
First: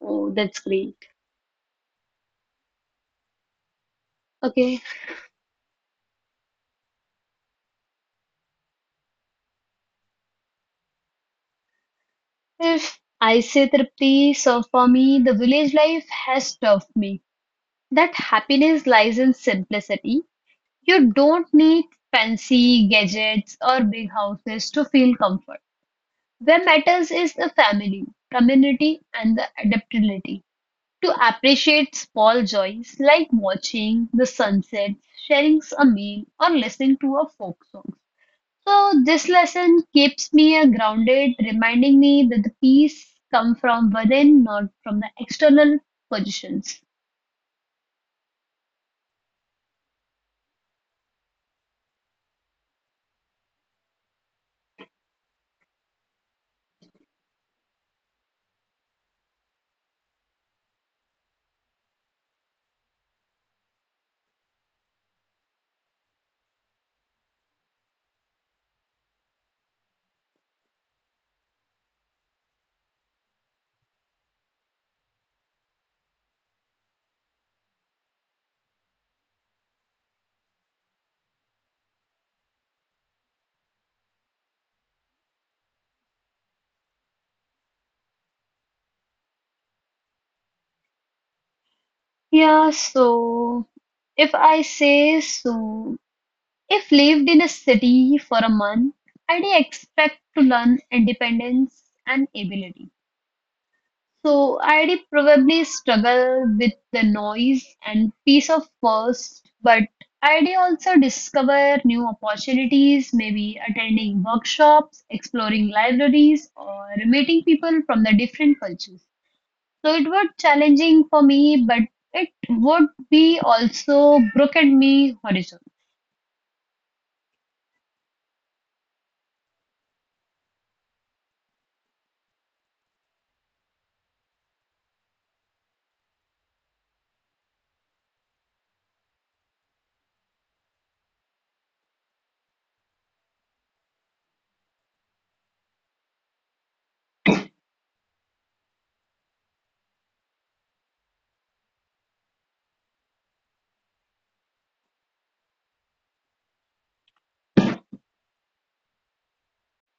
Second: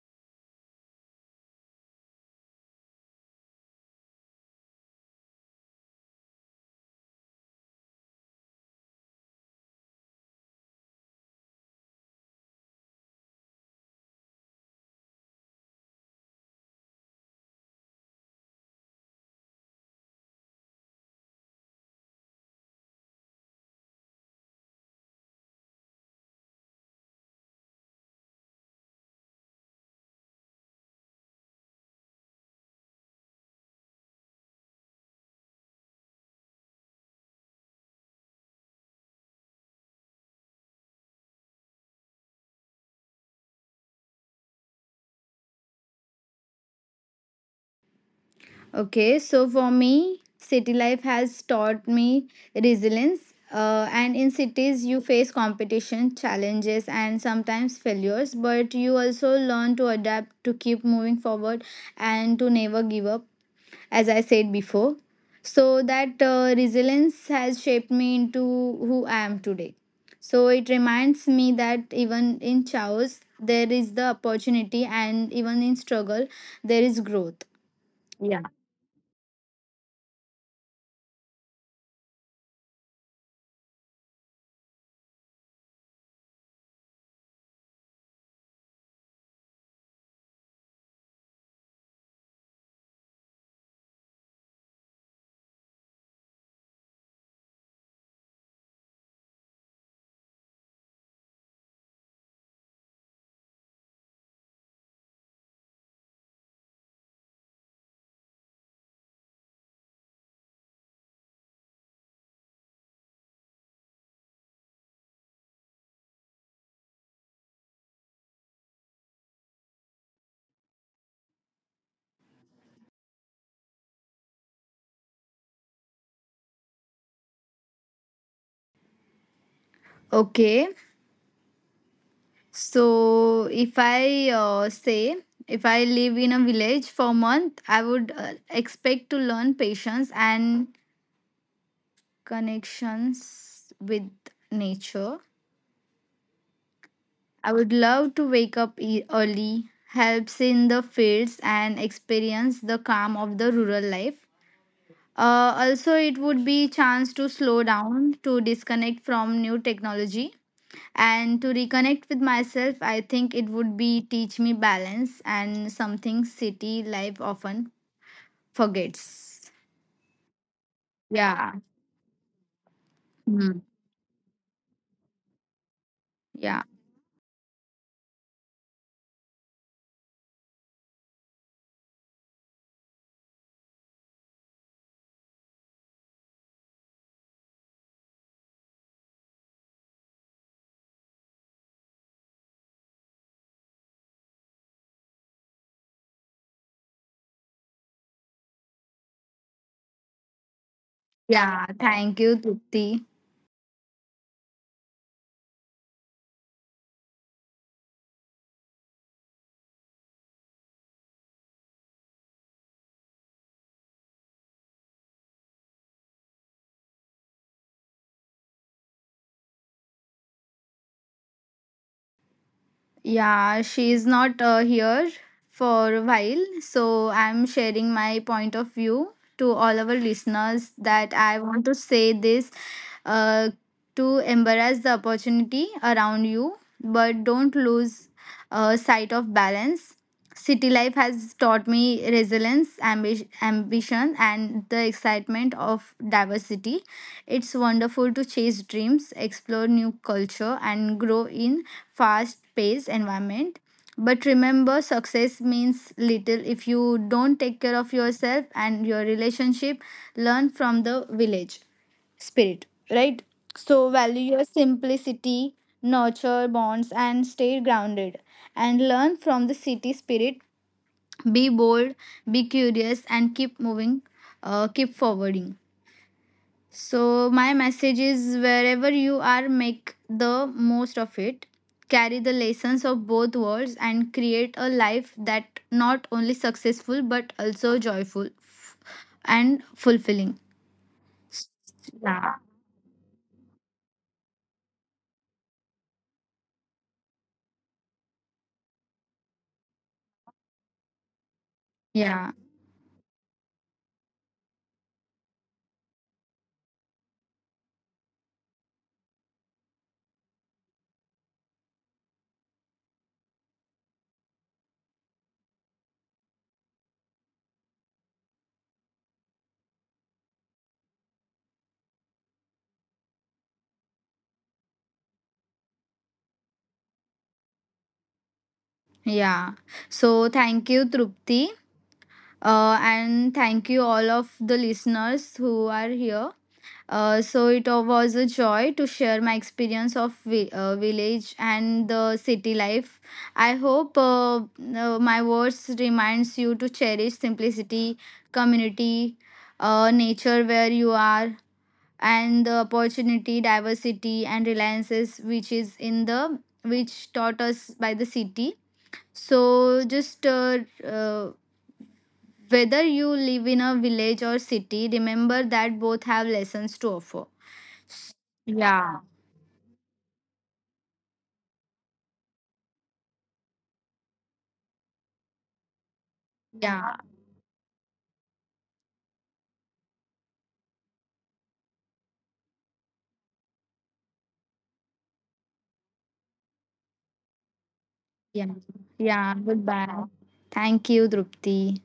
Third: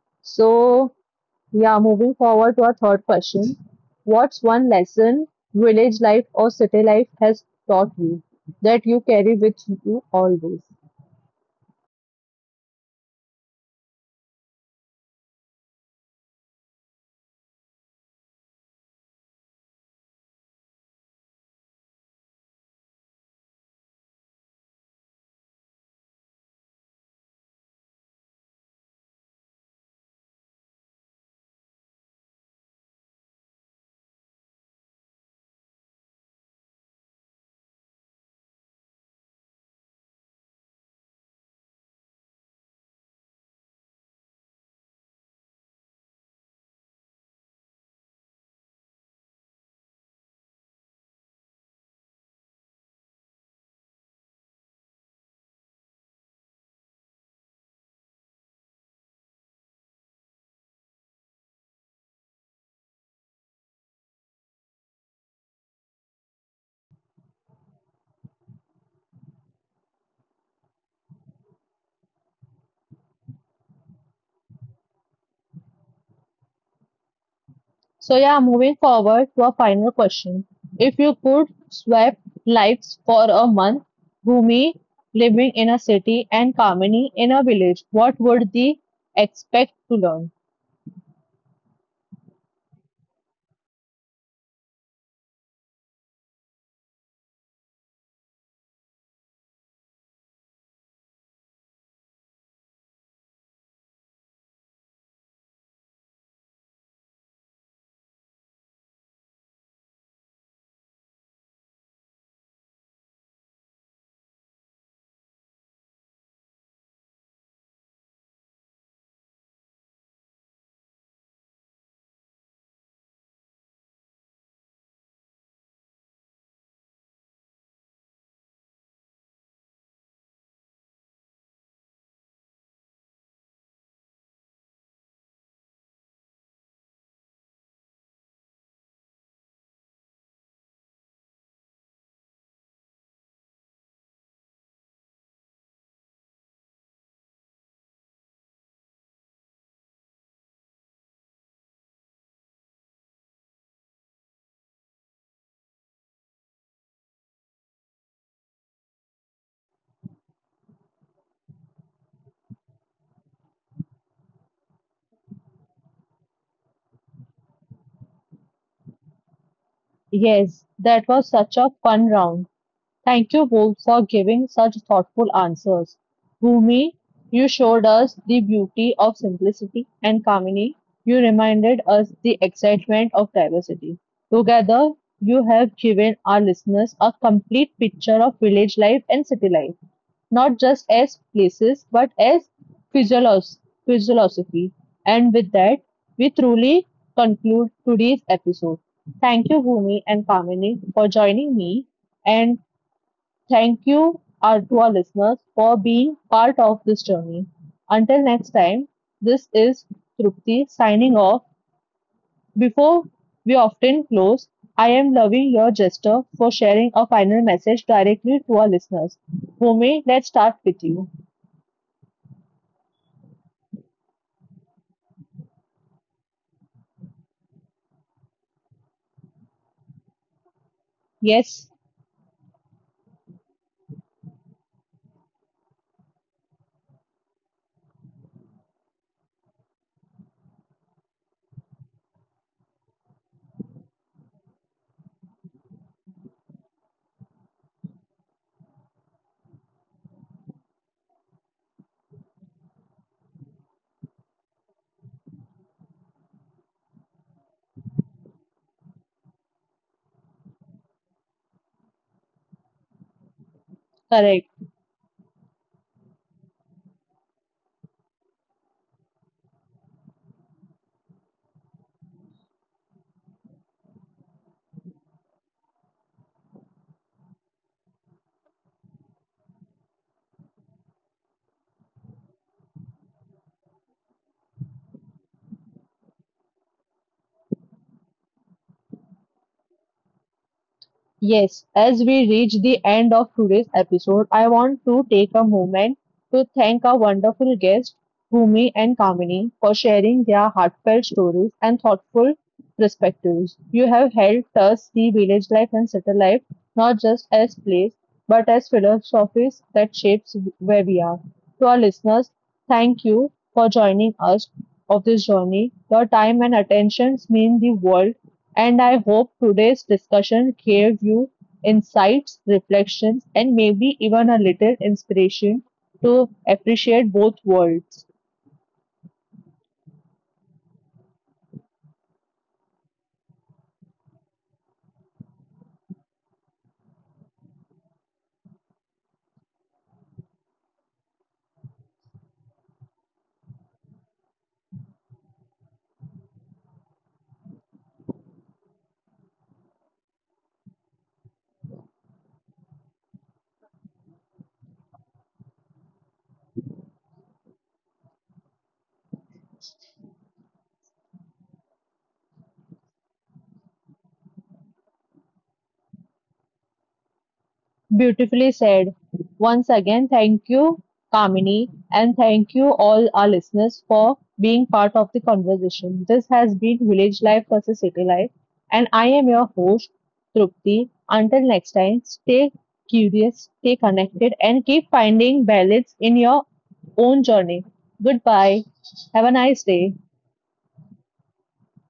Speaker 2: oh, that's
Speaker 1: So,
Speaker 2: great.
Speaker 1: yeah, moving forward to our third question. What's one
Speaker 2: Okay,
Speaker 1: lesson village life or city life has taught you that you carry with you always?
Speaker 2: if I say Tripti, so for me, the village life has taught me that happiness lies in simplicity. You don't need fancy gadgets or big houses to feel comfort. Where matters is the family, community, and the adaptability to appreciate small joys like watching the sunset, sharing a meal, or listening to a folk song. So this lesson keeps me grounded, reminding me that the peace come from within, not from the external positions.
Speaker 3: Okay. So for me, city life has taught me resilience. And in cities, you face competition, challenges, and sometimes failures, but you also learn to adapt, to keep moving forward, and to never give up. As I said before. So that resilience has shaped me into who I am today. So it reminds me that even in chaos, there is the opportunity, and even in struggle, there is growth.
Speaker 1: So, yeah, moving forward to our final question. If you could swap lives for a month, Bhumi living in a city and Kamini in a village, what would they expect to learn?
Speaker 2: Yeah, so if I say so, if lived in a city for a month, I'd expect to learn independence and ability. So I'd probably struggle with the noise and peace of first, but I'd also discover new opportunities, maybe attending workshops, exploring libraries, or meeting people from the different cultures. So it was challenging for me, but it would be also broadened me horizon.
Speaker 3: Okay, so if I say, if I live in a village for a month, I would expect to learn patience and connections with nature. I would love to wake up early, helps in the fields and experience the calm of the rural life. Also, it would be chance to slow down, to disconnect from new technology, and to reconnect with myself. I think it would be teach me balance and something city life often forgets.
Speaker 1: Yes, that was
Speaker 3: Yeah.
Speaker 1: such a fun round. Thank you
Speaker 3: Hmm.
Speaker 1: both for giving such thoughtful answers.
Speaker 3: Yeah.
Speaker 1: Bhumi, you showed us the beauty of simplicity, and Kamini, you reminded us the excitement of diversity. Together, you have given our listeners a complete picture of village life and city life, not just as places but as physiology, physiology. And with that, we truly conclude today's episode. Thank you, Bhumi and Kamini, for joining
Speaker 3: Yeah.
Speaker 1: me
Speaker 3: Thank you,
Speaker 1: and
Speaker 3: Trupti.
Speaker 1: Thank you are to our listeners for being part of this journey. Until next time, this is Trupti signing off. Before we often close, I am loving your gesture for sharing a final message directly to our listeners. Bhumi, let's start with you.
Speaker 3: Yeah, she's not here for a while, so I'm sharing my point of view to all our listeners that I want
Speaker 1: Yes,
Speaker 3: to say this uh, to embrace the opportunity around you, but don't lose sight of balance. City life has taught me resilience, ambition, and the excitement of diversity. It's wonderful to chase dreams, explore new culture, and grow in fast paced environment. But remember, success means little if you don't take care of yourself and your relationship. Learn from the village spirit, right? So, value
Speaker 1: correct.
Speaker 3: your simplicity, nurture bonds, and stay grounded. And learn from the city spirit. Be bold, be curious, and keep moving, keep forwarding. So, my message is wherever you are, make the most of it. Carry the lessons of both worlds and create a life that not only successful but also joyful and fulfilling.
Speaker 1: Yes, as we
Speaker 3: Yeah.
Speaker 1: reach the end of today's episode, I want to take a moment to thank our wonderful guests, Bhumi and Kamini, for sharing their heartfelt stories and
Speaker 3: Yeah.
Speaker 1: thoughtful perspectives. You have helped us see village life and city life not just as plays, but as philosophies that shapes where we are. To our listeners, thank you for joining us of this journey. Your time and attentions mean the world, and I hope today's discussion gave you insights, reflections, and maybe even a little inspiration to appreciate both worlds.
Speaker 3: Yeah. So, thank you, Trupti. And thank you, all of the listeners who are here. So it was a joy to share my experience of village and the city life. I hope my words reminds you to cherish simplicity, community, nature where you are, and the opportunity, diversity, and reliances which is in the which taught us by the city. So just uh, whether you live in a village or city, remember that both have lessons to offer.
Speaker 1: Beautifully said.
Speaker 3: Yeah.
Speaker 1: Once again, thank you, Kamini, and thank you all our listeners for being part of the conversation. This has been
Speaker 3: Yeah,
Speaker 1: Village Life versus City Life, and I am your host, Trupti. Until next time, stay curious, stay connected, and keep finding balance in your own journey.
Speaker 3: yeah,
Speaker 1: Goodbye. Have a
Speaker 3: yeah.
Speaker 1: nice day.
Speaker 3: Goodbye. Thank you, Drupti.